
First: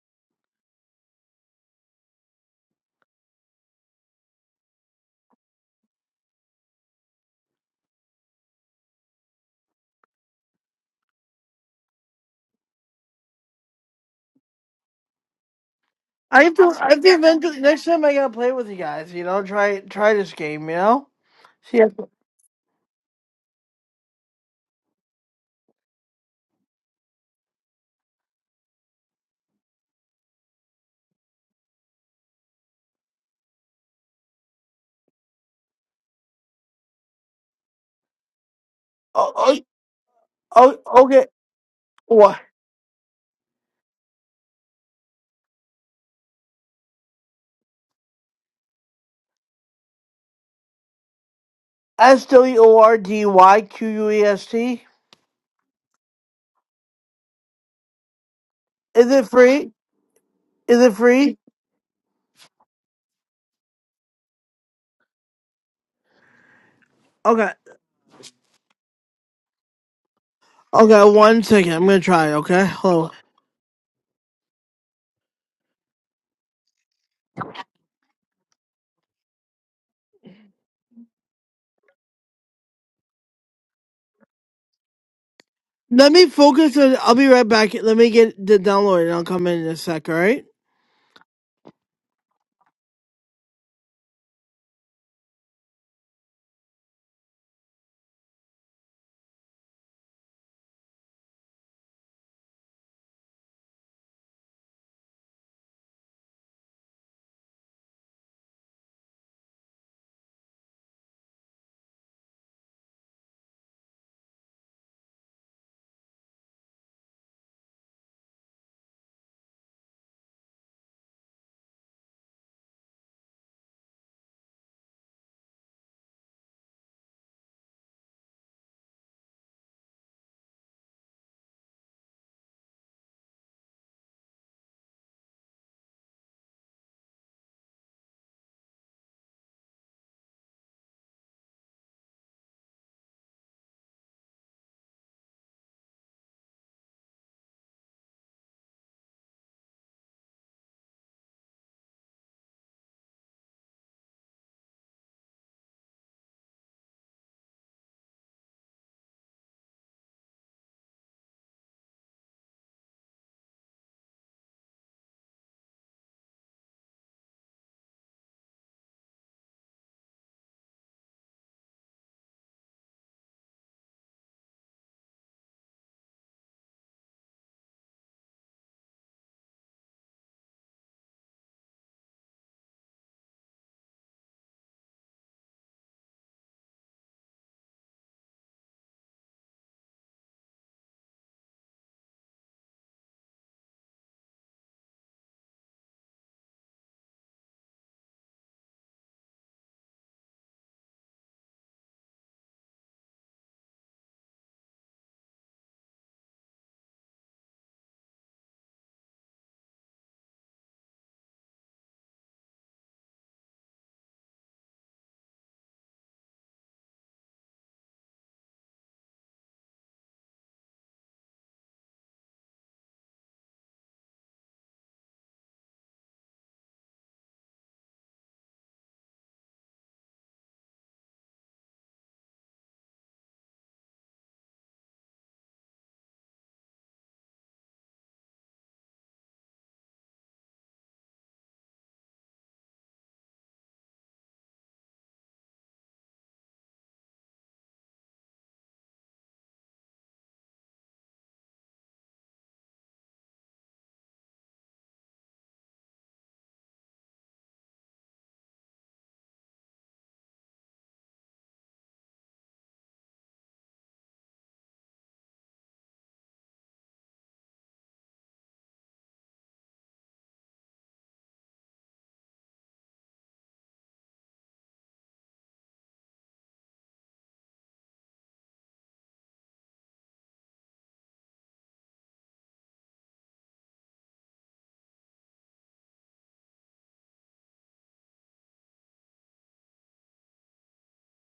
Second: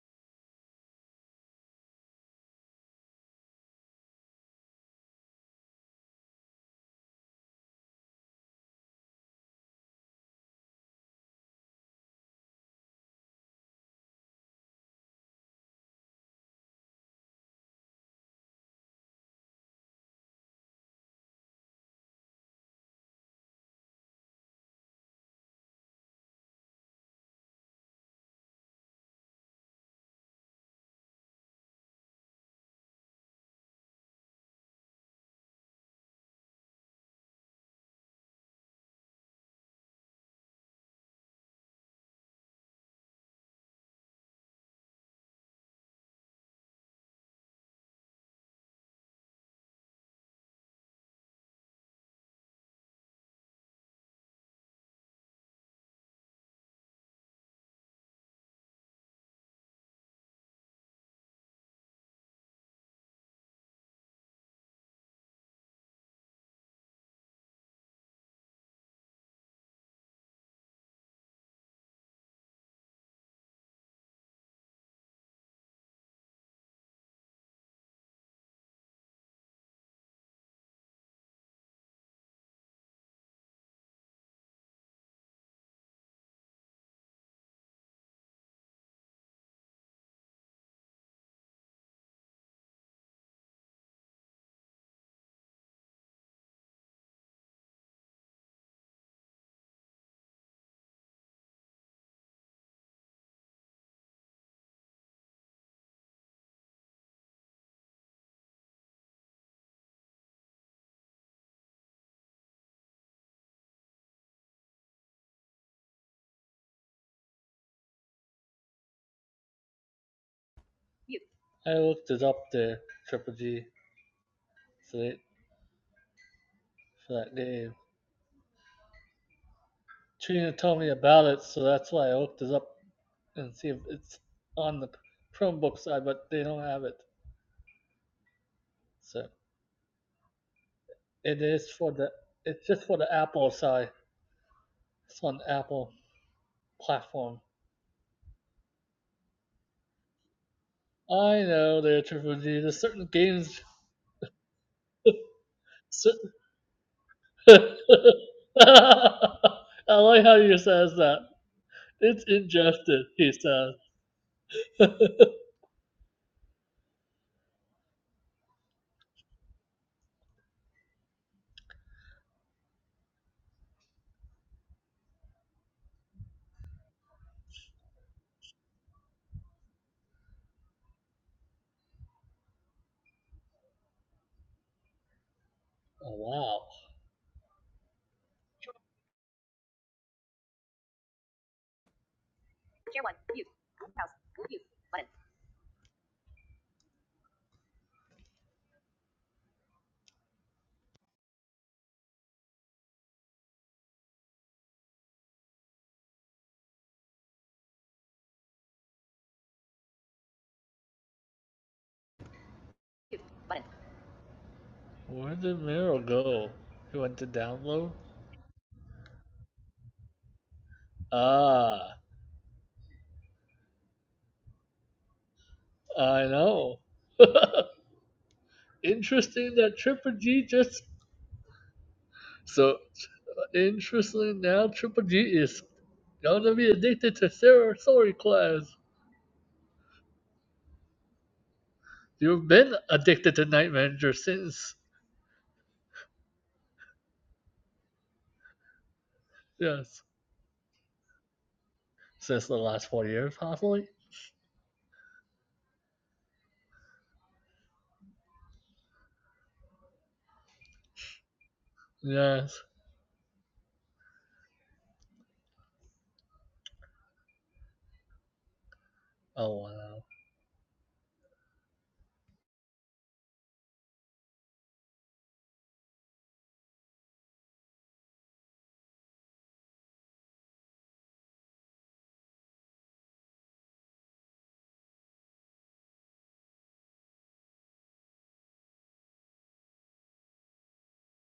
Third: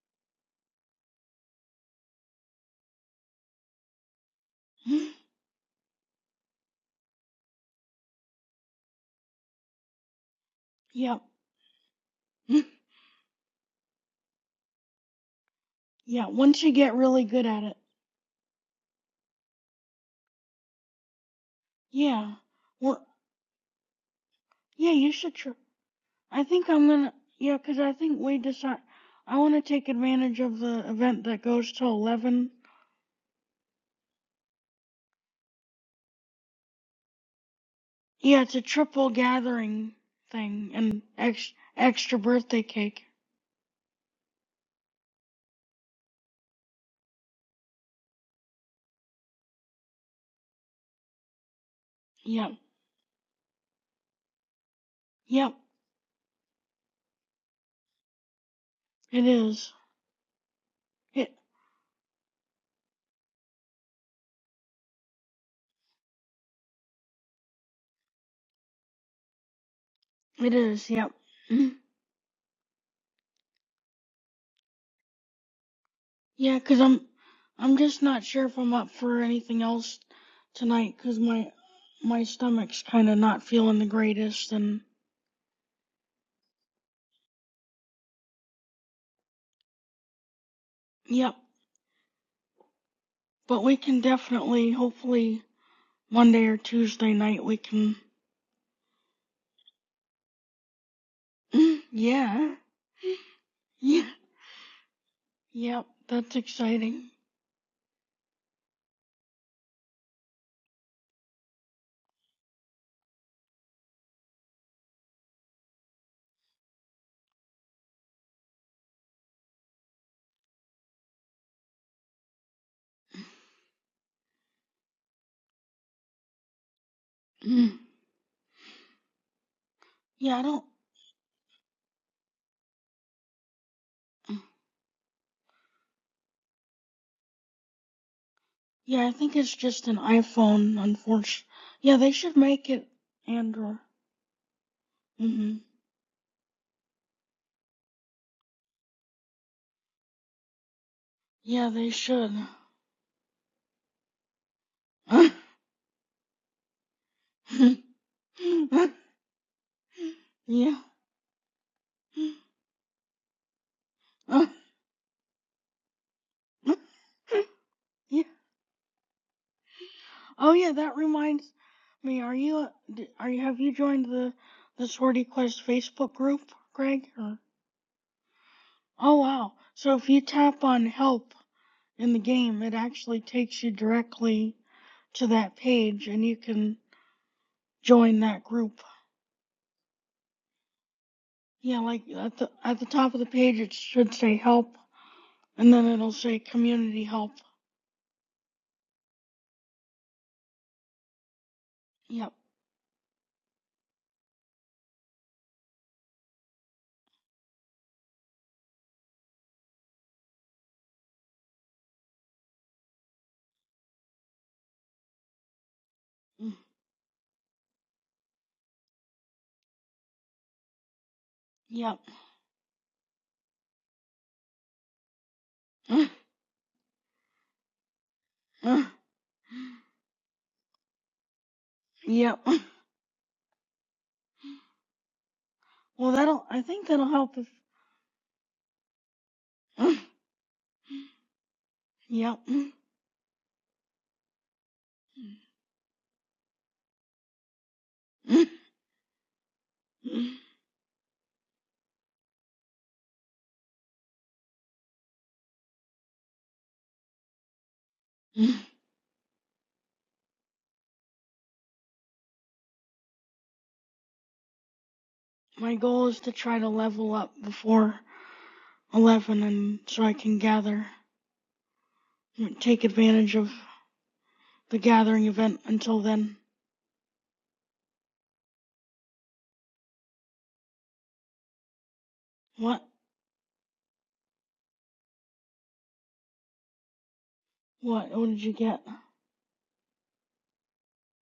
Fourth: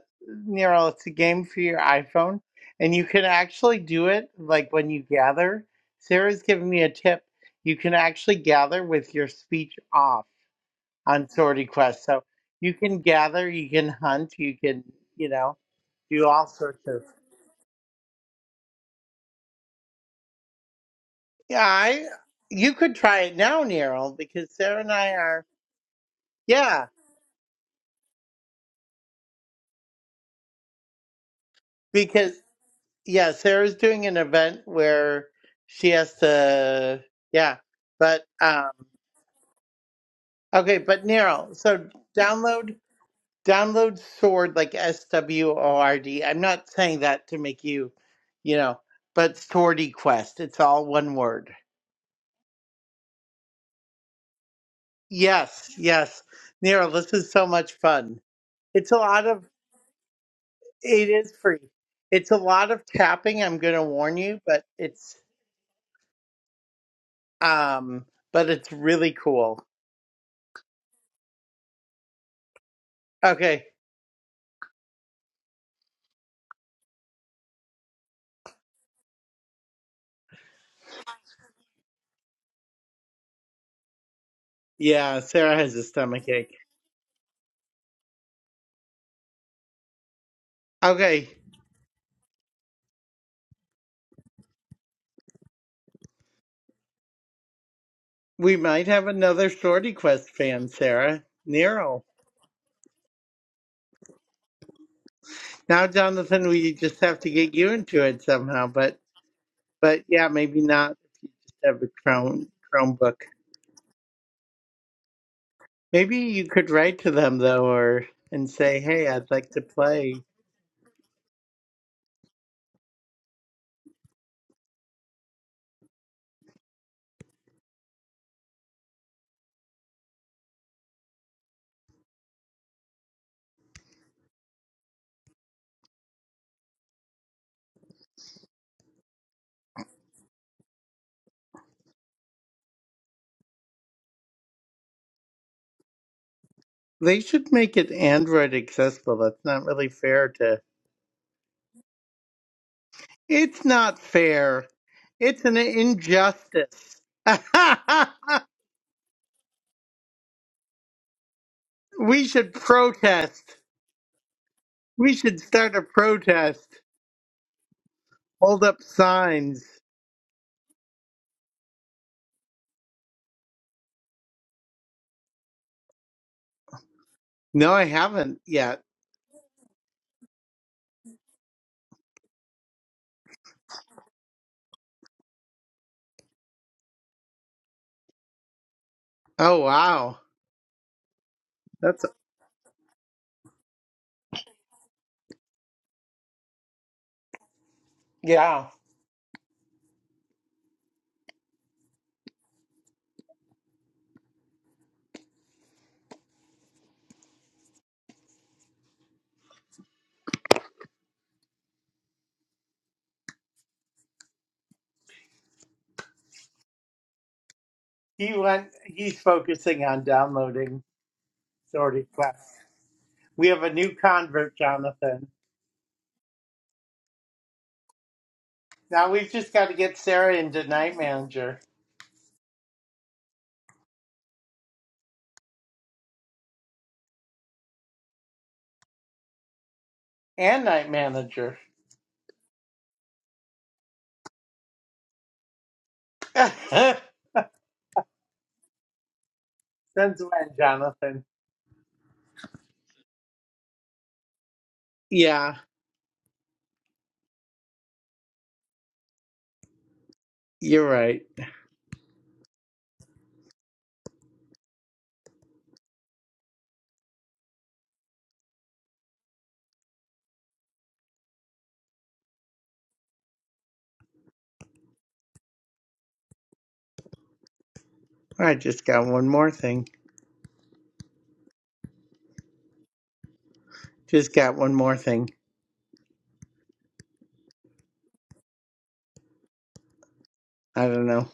Nero, it's a game for your iPhone. And you can actually do it like when you
mm,
gather. Sarah's giving me a tip. You can actually gather with your speech off.
yep.
on Sortie Quest. So
Mm,
you can gather, you can hunt, you can, you know, do
yeah,
I
all
have
once you
to.
sorts
I
get
have
of.
to
really good
eventually.
at it.
Next time I gotta play with you guys. You know, try try this game. You know.
Yeah,
See. if-
I,
Yeah.
you could
Well,
try it now, Nero, because Sarah and
yeah,
I
you should
are.
tr- I think
Yeah,
I'm gonna yeah, 'cause I think we decide I want to take advantage of the event that goes till
because,
11
yeah, Sarah's doing an event where she has to. Yeah, but,
Yeah, it's a
um,
triple
Oh,
gathering thing
oh,
okay,
and
oh
but
okay.
Nero,
ex-
so
extra
What?
birthday
download.
cake.
Download Sword like S W O R D. I'm not saying that to make you, you know, but Swordy Quest. It's all one word.
S
Yep,
W O R D Y Q U E S T.
yep,
Yes, yes. Nero, this is so much fun. It's a
Is
lot
it
it
of
free?
is.
Is it
it is
It
free?
free. It's a lot of tapping, I'm gonna warn you, but it's
Okay.
um but it's really cool.
it is.
Okay.
Yep.
One second.
Mhm.
I'm gonna try. it, Okay. Hold. on.
Okay.
Yeah, i I'm I'm just not sure if I'm up for anything else tonight. 'Cause my my stomach's kind of not feeling the greatest. And
Yeah, Sarah has a
Let me
stomach ache.
focus. On, I'll be right back. Let me get the download, and I'll come in in a sec. All right.
Okay.
yep, but we can definitely, hopefully, Monday or Tuesday night we can.
We might have another Shorty Quest fan, Sarah.
Mhm.
Nero.
Yeah, yeah,
Now
yep. That's
Jonathan, we just
exciting.
have to get you into it somehow, but but yeah, maybe not just have a Chrome Chromebook. Maybe you could write to them though, or and say, "Hey, I'd like to play."
I looked it up there, Triple G, for that, for that game.
Mhm. Yeah, I
Trina
don't.
told me about it, so that's why I looked it up and see if it's on the Chromebook side, but they don't have it.
Yeah, I
So
think it's just an iPhone,
it
unfortunately.
is for
Yeah,
the,
they should
it's
make
just
it
for the Apple
Android.
side. It's on the
hmm
Apple
They
platform.
should make it Android accessible. That's not really fair to.
I
Yeah,
know
they
there,
should.
Triple G. There's certain games.
It's not fair.
yeah.
It's an
Certain
injustice.
I like how you
yeah.
says that. It's
we should
ingested, he
protest.
says.
We should start a protest. Hold up signs.
Oh yeah, that reminds me. Are you? Are you? Have you joined the the Swordy Quest Facebook group, Greg? Or
No, I haven't yet.
oh wow. So if you tap on help in the game, it actually takes you directly to that page,
Oh,
and you
wow.
can join that group.
Oh wow,
Yeah,
that's
like at the at the top of the page it should say help, and then it'll say community help.
yeah.
Yep.
Where did Meryl go?
Mm.
He went to download?
He went. He's focusing on downloading
Ah,
Yep.
sorting class. We have a new convert, Jonathan.
Mm.
I know.
Mm.
Now we've just
interesting
got to
that
get
Triple
Sarah
G
into
just.
night manager
Yep. Mm.
So, so interesting now Triple G is
Well, that'll
gonna
I
be
think that'll
addicted to
help if.
Sarah Sorry class.
Mm.
and night manager.
Yep.
You've
Mm.
been addicted to Night Manager since.
Since
Mm.
Yes.
when,
Mm.
Jonathan?
Since the last four years, possibly?
Yeah,
Mm.
you're right.
Yes.
My goal is to try to level up before eleven,
Oh,
and
wow.
so I can gather, take advantage of the gathering event until then.
I just got one more thing.
What?
Just got one more thing.
What? What did you get?
I don't know.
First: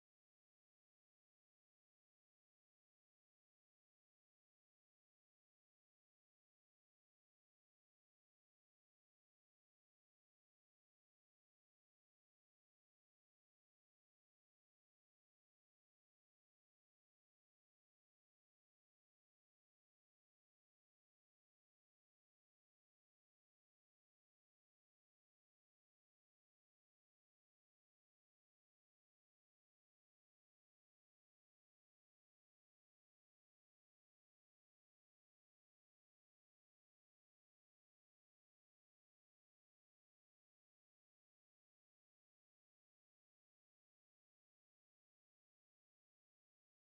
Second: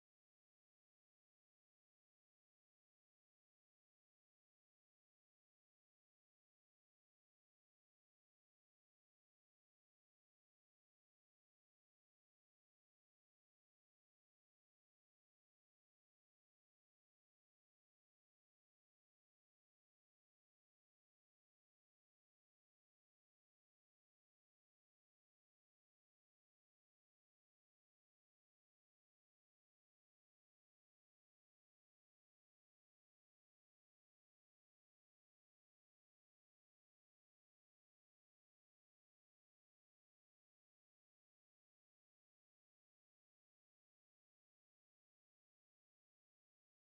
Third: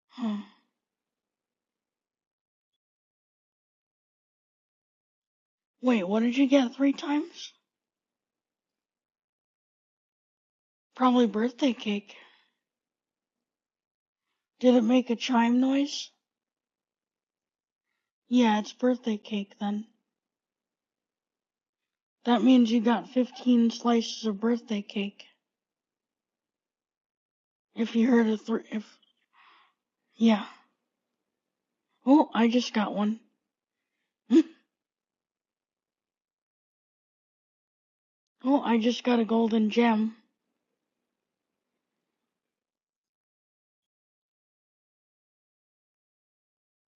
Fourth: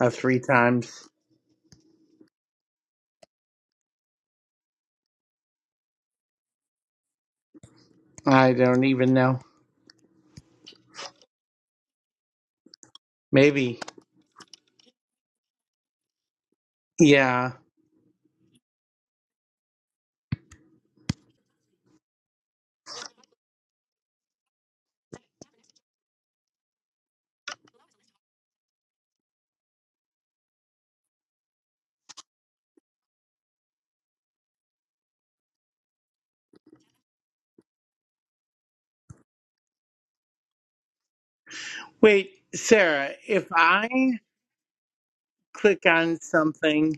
Uh,
Huh.
three times.
Wait, what did you get three times?
I don't even know.
Probably birthday cake.
Maybe.
Did it make a chime noise?
Yeah.
Yeah, it's birthday cake then. That means you got 15 slices of birthday cake. If you heard a three, if, yeah. Oh, I just got one. oh, I just got a golden gem.
Wait, Sarah, if I click on something,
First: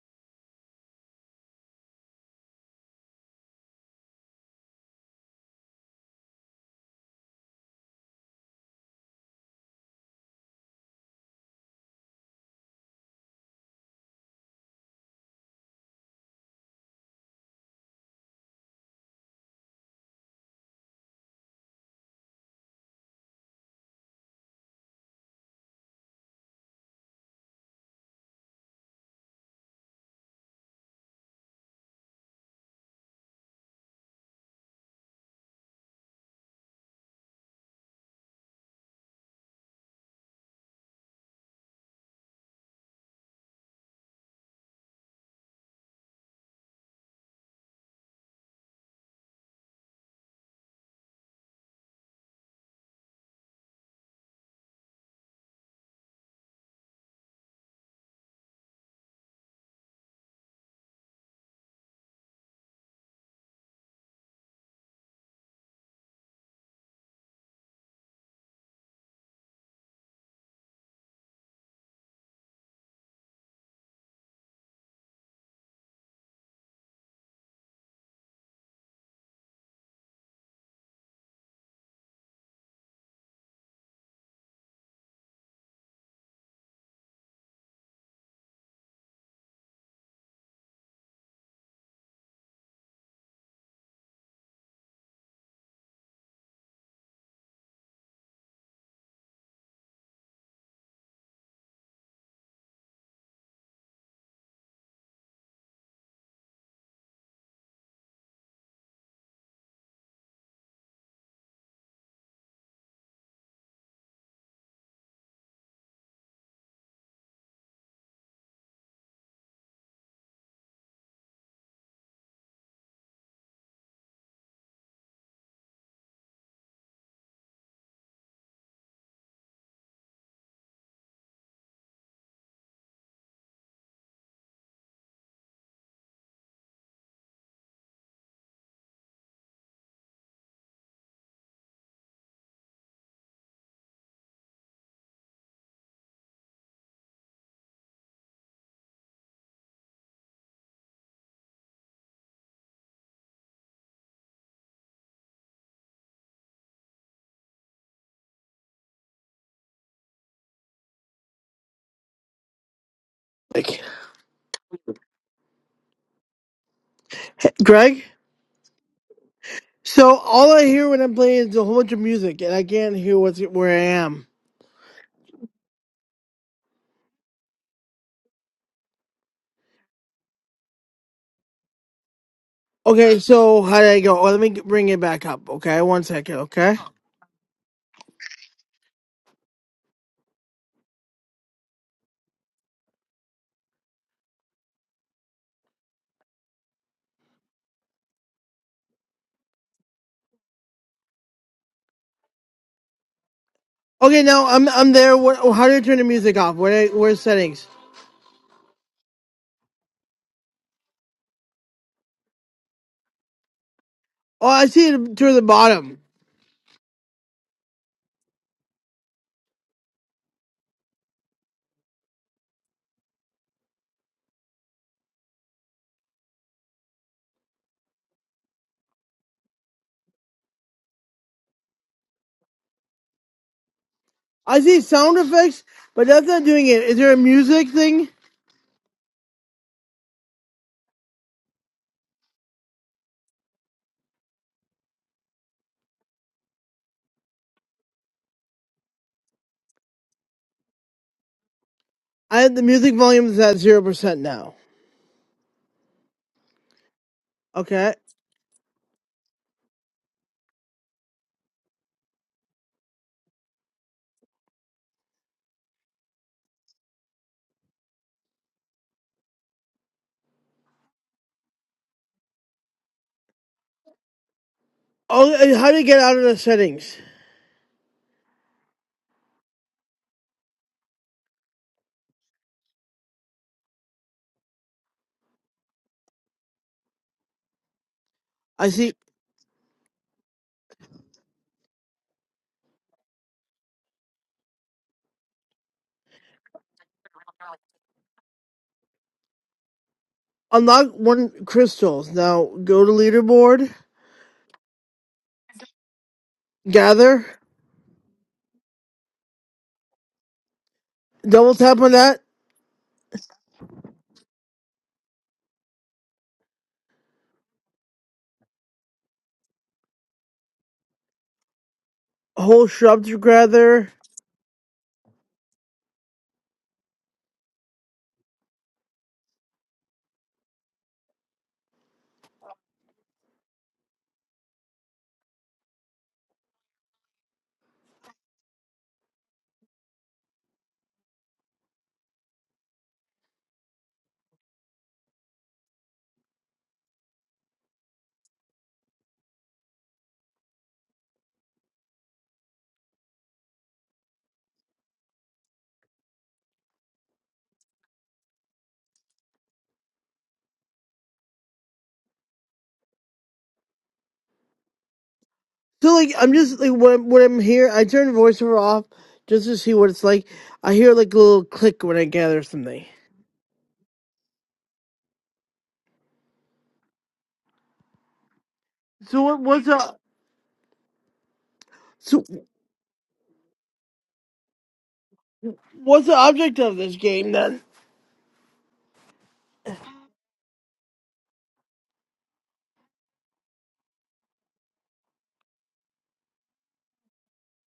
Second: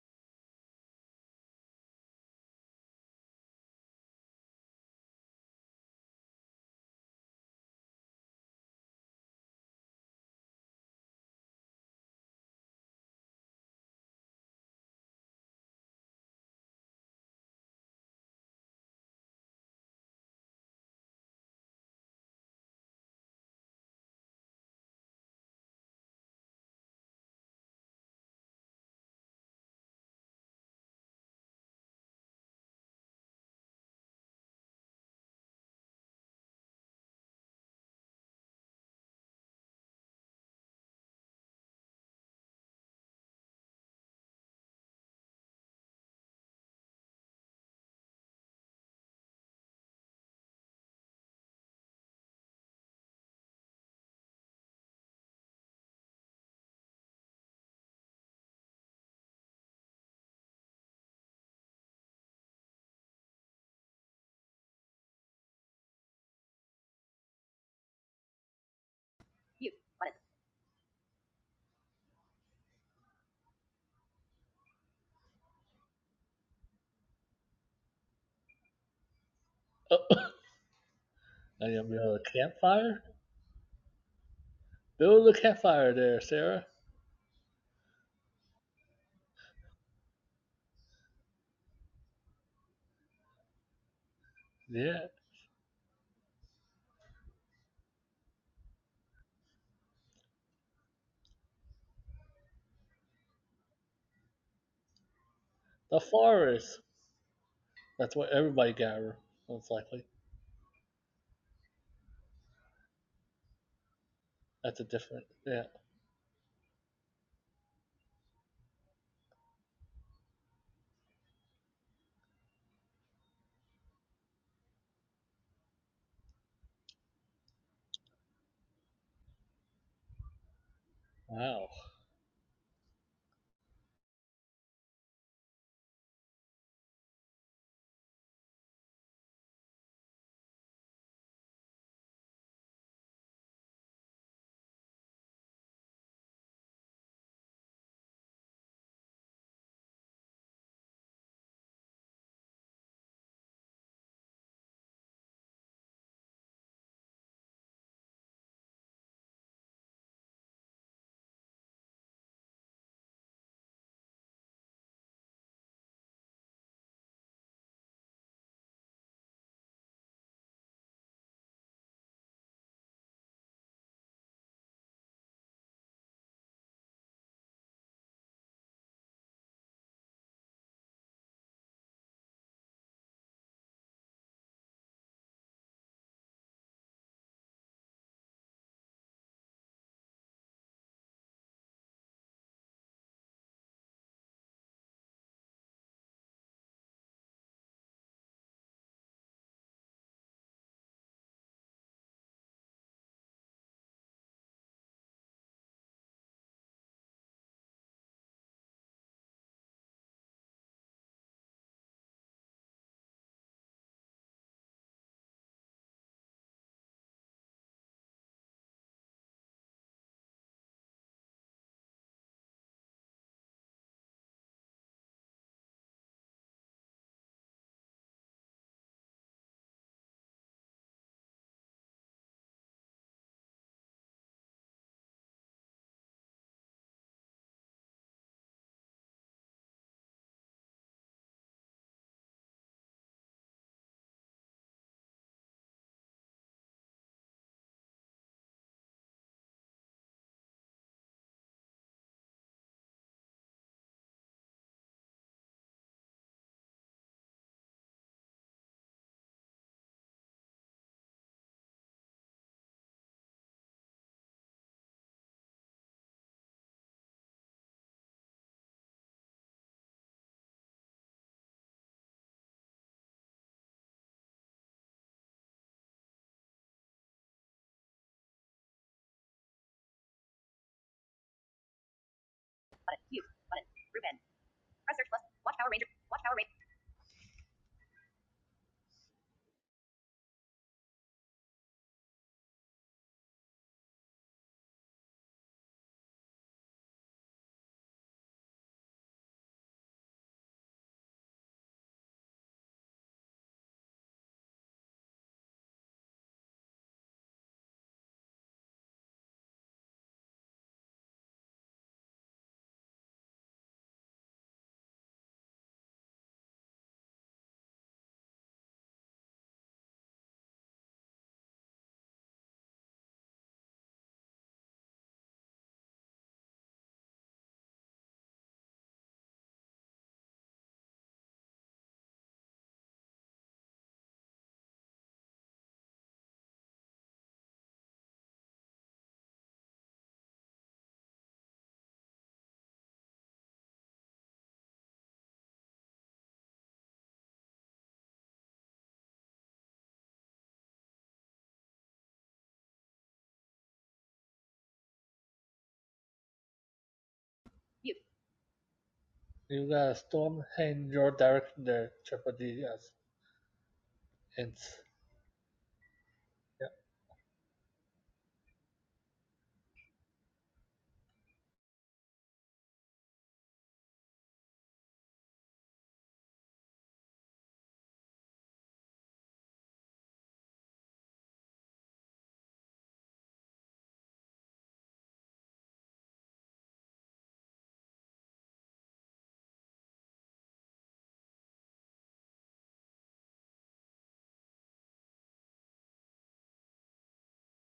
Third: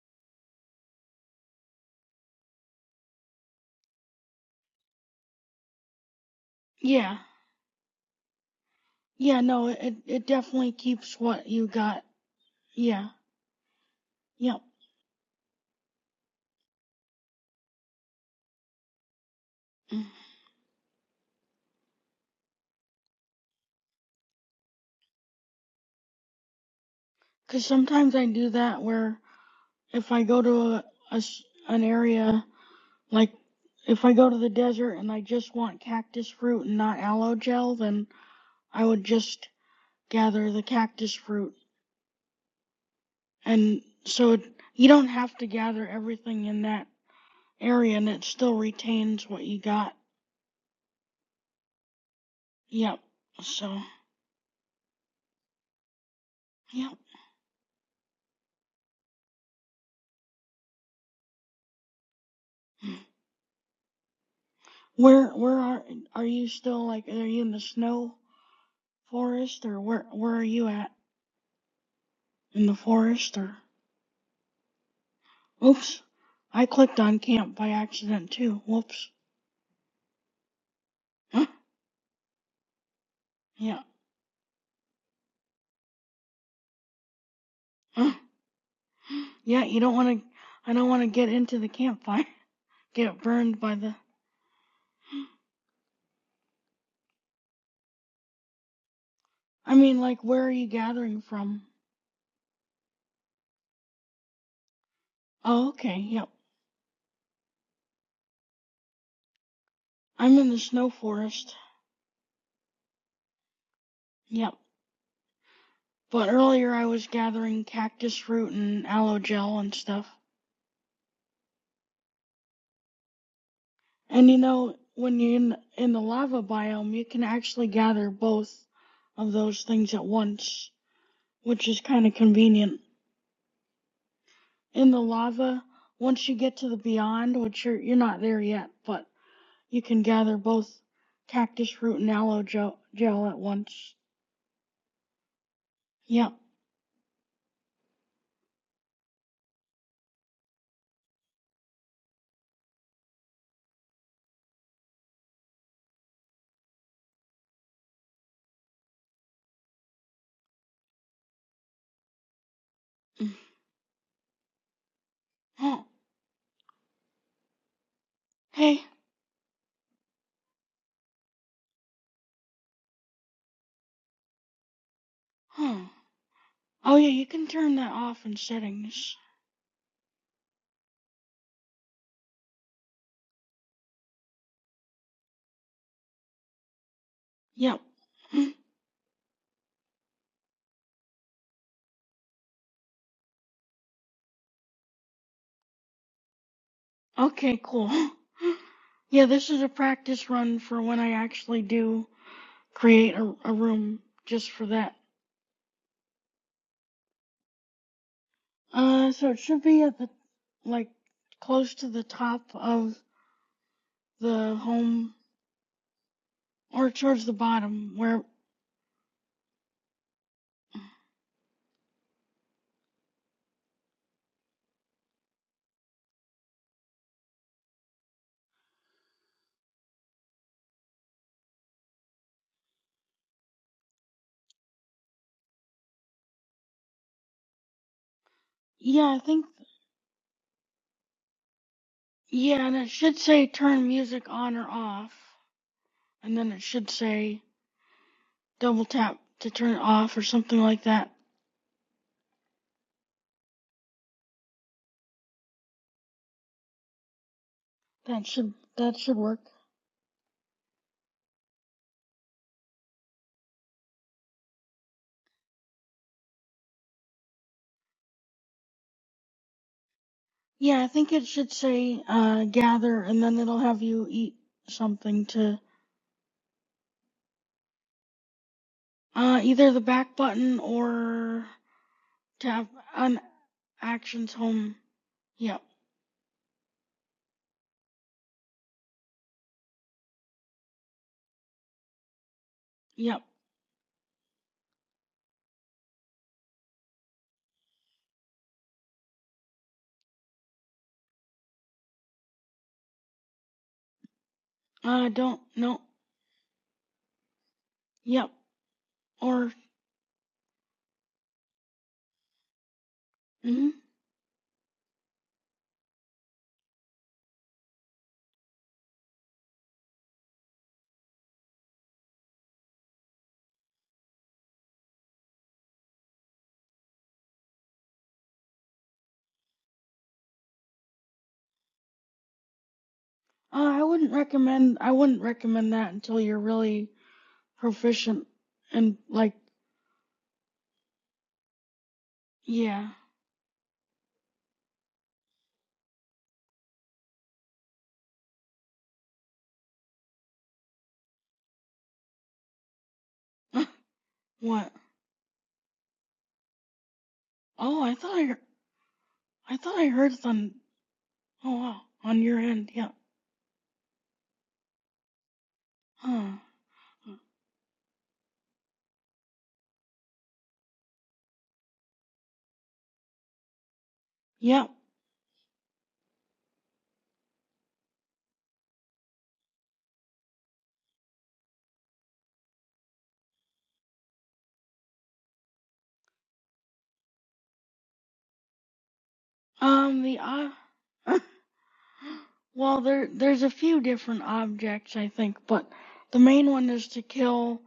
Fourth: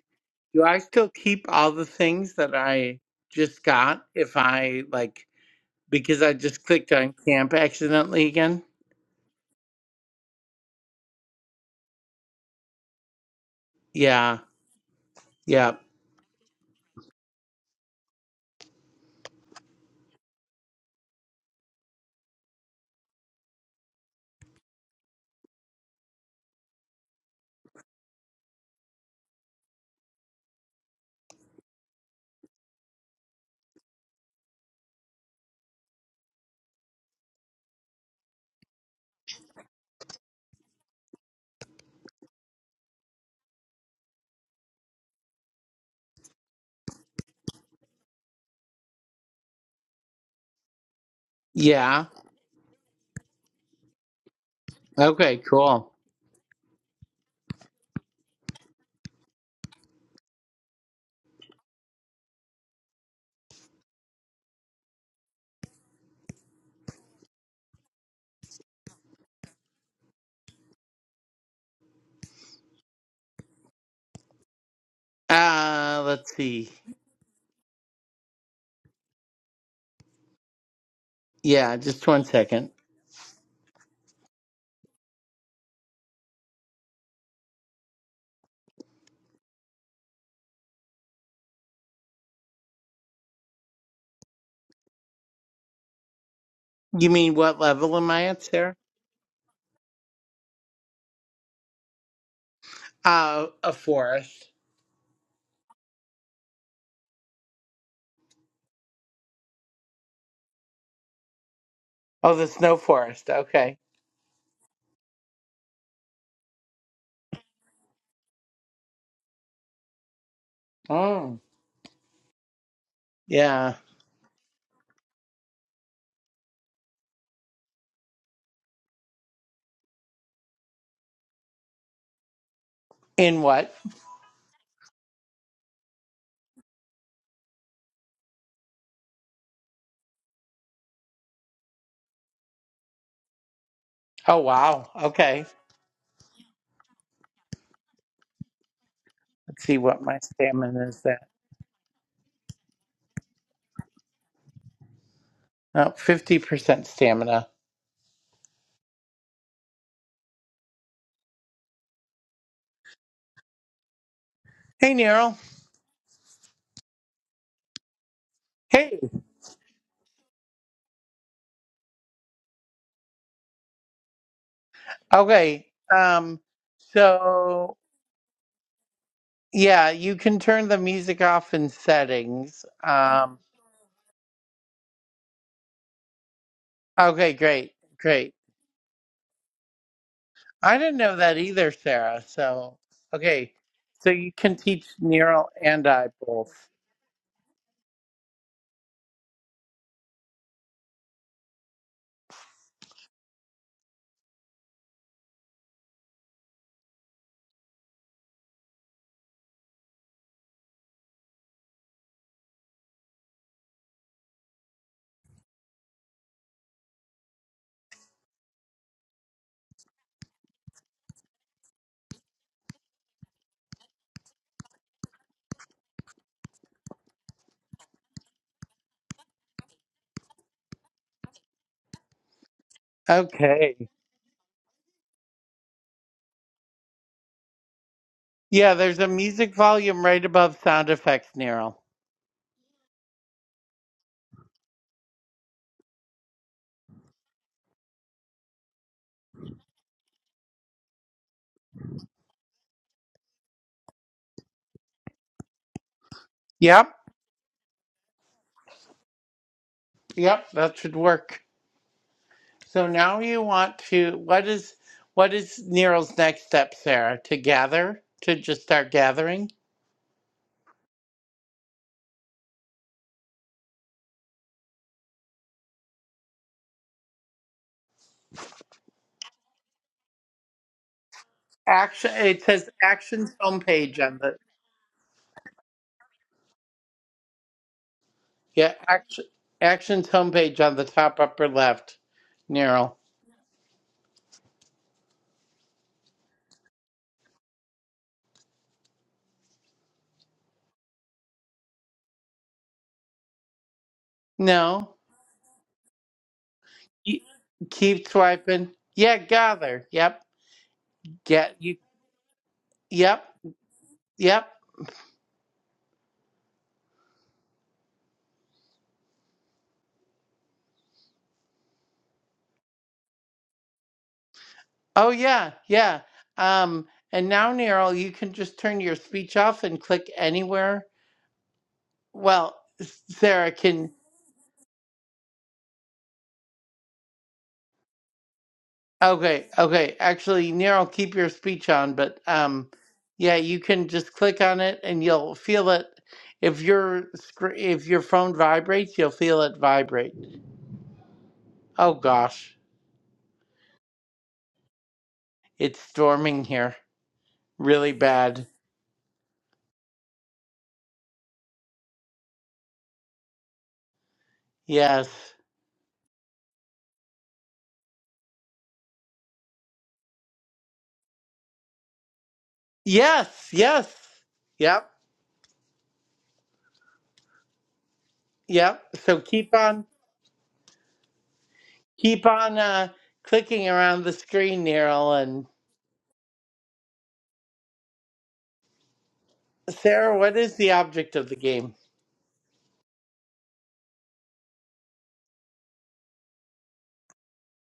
do I still keep all the things that I just got if I like because I just clicked on
Yeah.
camp accidentally again?
Yeah, no, it, it definitely keeps what you got. Yeah.
Yeah.
Yep.
Yeah.
Cause sometimes I do that where if I go to a a, an area, like if I go to the desert and I just want cactus fruit and not aloe gel, then I would just gather the cactus fruit. And so it, you don't have to gather everything in that area and it still retains what you got.
Yeah.
Yep. So,
Okay, cool.
yep. Where where are are you still like are you in the snow forest or where where are you at in the forest or
Uh
oops.
let's
I
see.
clicked on camp by accident too. Whoops.
Oh,
Huh?
are
Yeah,
you gonna
just
build
one
a
second.
campfire?
Yeah.
Build a campfire there, Sarah.
Huh? Yeah, you don't want to I don't want to get into the campfire. Get burned by the
Yeah.
You mean what level am I at, Sarah?
I mean like where are you gathering from?
Uh a forest.
Oh, okay,
The
yep.
forest. That's what everybody got her, most likely.
I'm in the snow forest.
Oh, the snow forest. Okay.
Yep.
That's a different. Yeah.
But earlier I was gathering cactus root and aloe gel and stuff.
Oh. Yeah.
And you know, when you're in, in the lava biome, you can actually gather both of those things at once,
Wow.
which is kind of convenient.
In what?
In the lava, once you get to the beyond, which you're, you're not there yet, but you can gather both cactus root and aloe gel, gel at once.
Oh wow. Okay.
Yep.
Let's see what my stamina is at. Oh, 50% stamina.
Mm.
Like,
Hey Neural.
Huh.
Greg.
Hey.
Hey.
So all I hear when I'm playing is a whole bunch of music, and I can't hear what's where I am.
Okay.
Huh.
Um
Oh yeah, you can
so
turn that off in settings.
yeah, you can turn the music off in settings.
Okay,
Um
so how did I go? Oh, let me g- bring it back up. Okay, one second. Okay.
Okay, great,
Yep.
great. I didn't know that either, Sarah. So, okay, so you can teach neural and eye both.
Okay, cool. Yeah, this is a practice run for when I actually do create a, a room
Okay, now
just for
I'm I'm
that.
there. What, how do I turn the music off? Where where's settings?
Uh, so it should be at the, like, close to the top of
Oh,
the
I see
home,
it toward the bottom.
or towards the bottom, where,
Okay.
I see sound effects, but that's not doing it. Is there a music thing?
Yeah, there's a
yeah, I think,
music volume right above sound effects neural.
yeah, and it should say turn music on or off, and then it should say double tap to turn it off or something like that.
I the music volume is at zero percent now.
Yep,
Okay.
That should, that should work.
yep, that should work. So now you want to what is what is neural's next step, Sarah? To gather, to just start gathering?
Yeah, I think it should say uh, gather, and then it'll have you eat something
Oh, and
to
how do you get out of the settings?
uh, either the back button or
Action it
tap
says
on
actions homepage on
actions
the
home. Yep,
I
yeah,
see
action actions homepage on the top upper left. Neural.
yep.
unlock one crystals. Now go to leaderboard.
No.
Uh, don't no.
You
Gather.
keep
Yep,
swiping. Yeah,
or
gather. Yep.
double
Get you.
tap on that
Yep.
mm uh,
Yep.
whole shrub together.
Oh yeah. Yeah. Um. And now, Neural, you can just turn your speech off and click anywhere. Well, S- Sarah
I
can.
wouldn't recommend. I wouldn't recommend that until you're really proficient and like
Okay. Okay. Actually, Neural, keep your speech on, but um,
yeah.
yeah, you can just click on it and you'll feel it. If your scr- if your phone vibrates, you'll feel it vibrate. Oh gosh,
what?
it's storming here,
Oh,
really
I thought I hear-
bad.
I
You
thought I
got a
heard it
storm
on.
heading your
Oh
direction
wow,
there,
on your end.
Tripadillas.
Yeah.
Hence,
Yes.
So like
Huh.
I'm just
yeah.
like when
huh.
when I'm here, I turn voiceover off just to see what it's like. I hear like a little click when I gather something.
Yes. Yes.
Yep.
Yep. Yep. So
So what
keep
what's
on
the so
keep on uh clicking around the screen, Neryl and
what's the object of this game then?
Um,
Sarah,
the
what is the object
uh,
of the game?
well, there there's a few different objects I think, but the main one is to kill,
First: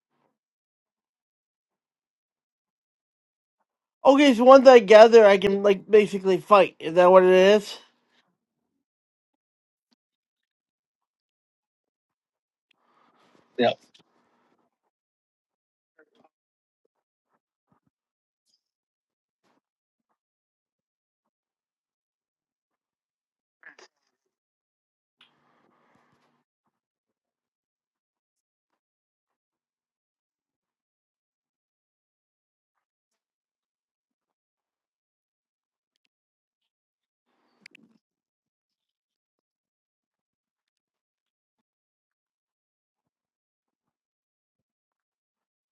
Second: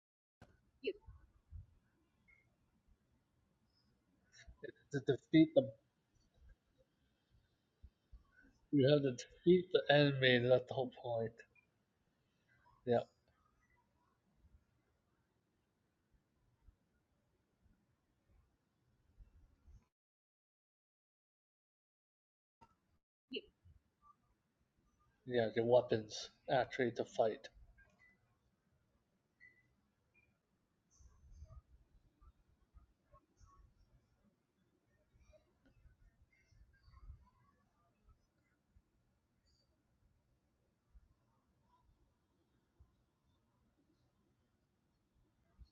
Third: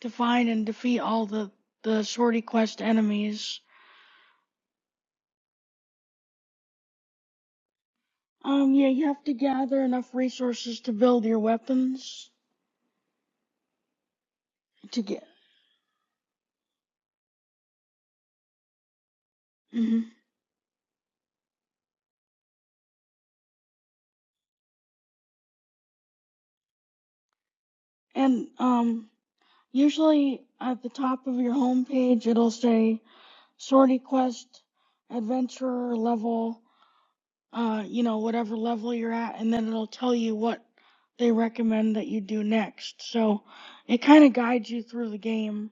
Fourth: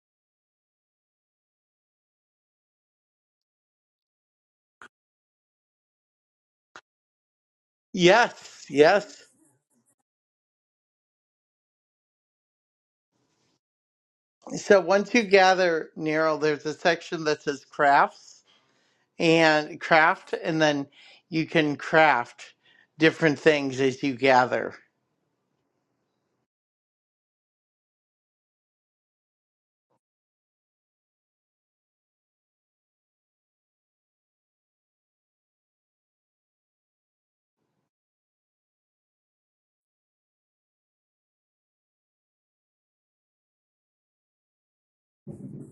to find, and defeat all the the sortie quest enemies.
Okay, so once I
To
gather, I
defeat
can
the,
like basically fight. Is that what it is?
Yes,
Um,
you
yeah,
have
you
to
yes.
have to
defeat the
gather enough
enemy. That's the
resources
whole
to build
point.
your weapons
Yeah.
Yeah.
So
to
once you
get.
gather Neryl, there's a section that says crafts and
hmm
craft and then you can craft different things as you gather.
Yeah. The weapons actually to fight.
And um, usually at the top of your homepage it'll say sortie quest, adventurer level. uh, you know, whatever level you're at, and then it'll tell you what they recommend that you do next. So it kind of guides you through the game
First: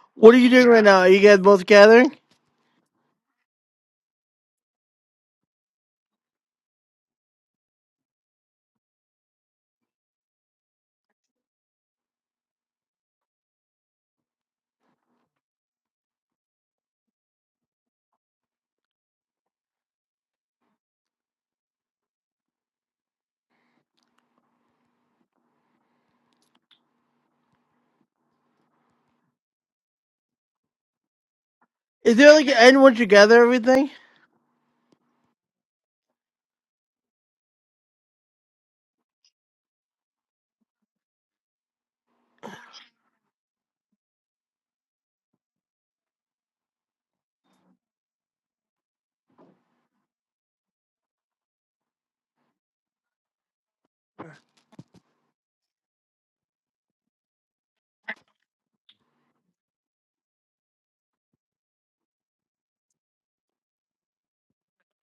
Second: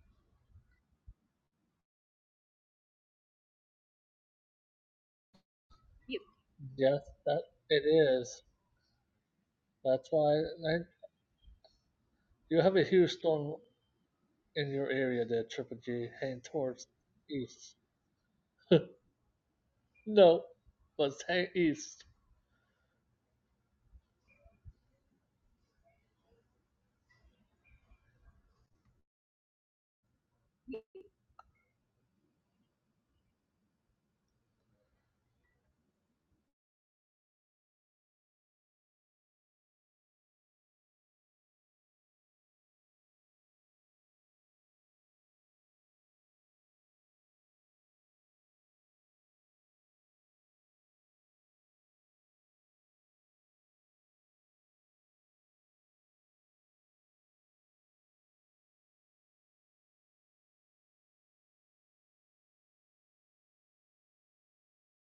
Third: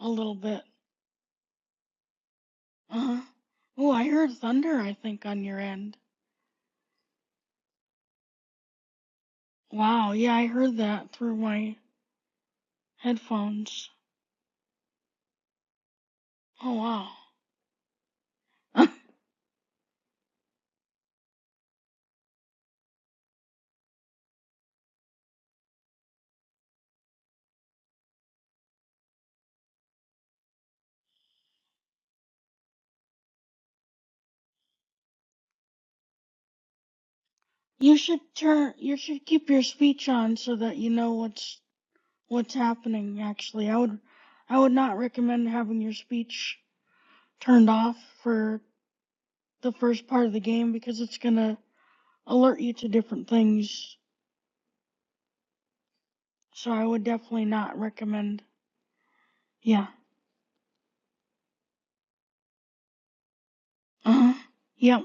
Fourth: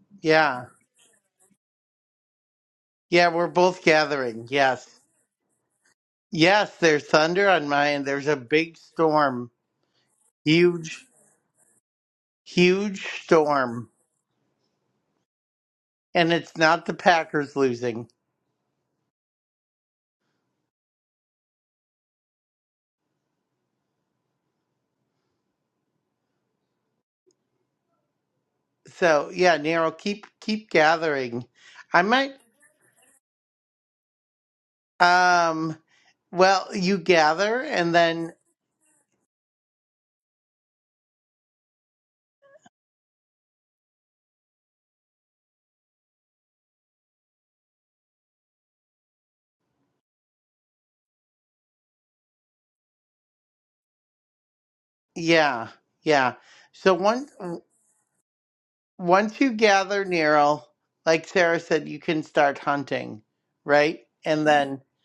a
What
little
are you
bit.
Yeah.
doing right now? Are you guys both gathering?
Uh-huh.
Yeah, we're both
Oh, I heard
gathering.
thunder,
Yes.
I think, on your end.
Yes,
Yes,
there's
that
thunder on
it
mine. There's a
is.
big storm.
That's
Wow, yeah,
why
I heard
I,
Huge
that through my
you have a
Huge
huge storm
storm.
headphones.
in your area there, Triple G,
And
heading
it's
Oh,
towards
not the
wow.
Packers
east.
losing.
No, but it's heading east.
So yeah, Nero, keep keep gathering. I
Is there
might
like an end once you gather everything?
um well you gather and
you should
then
turn, you should keep your speech on so that you know what's what's happening, actually. I would I would not recommend having your speech turned off for the first part of the game because it's gonna alert you to different things.
yeah, yeah.
So I
So
would
once
definitely not recommend.
once you
Yeah.
gather Nero, like Sarah said, you can start hunting, right?
Uh huh.
And then
Yep.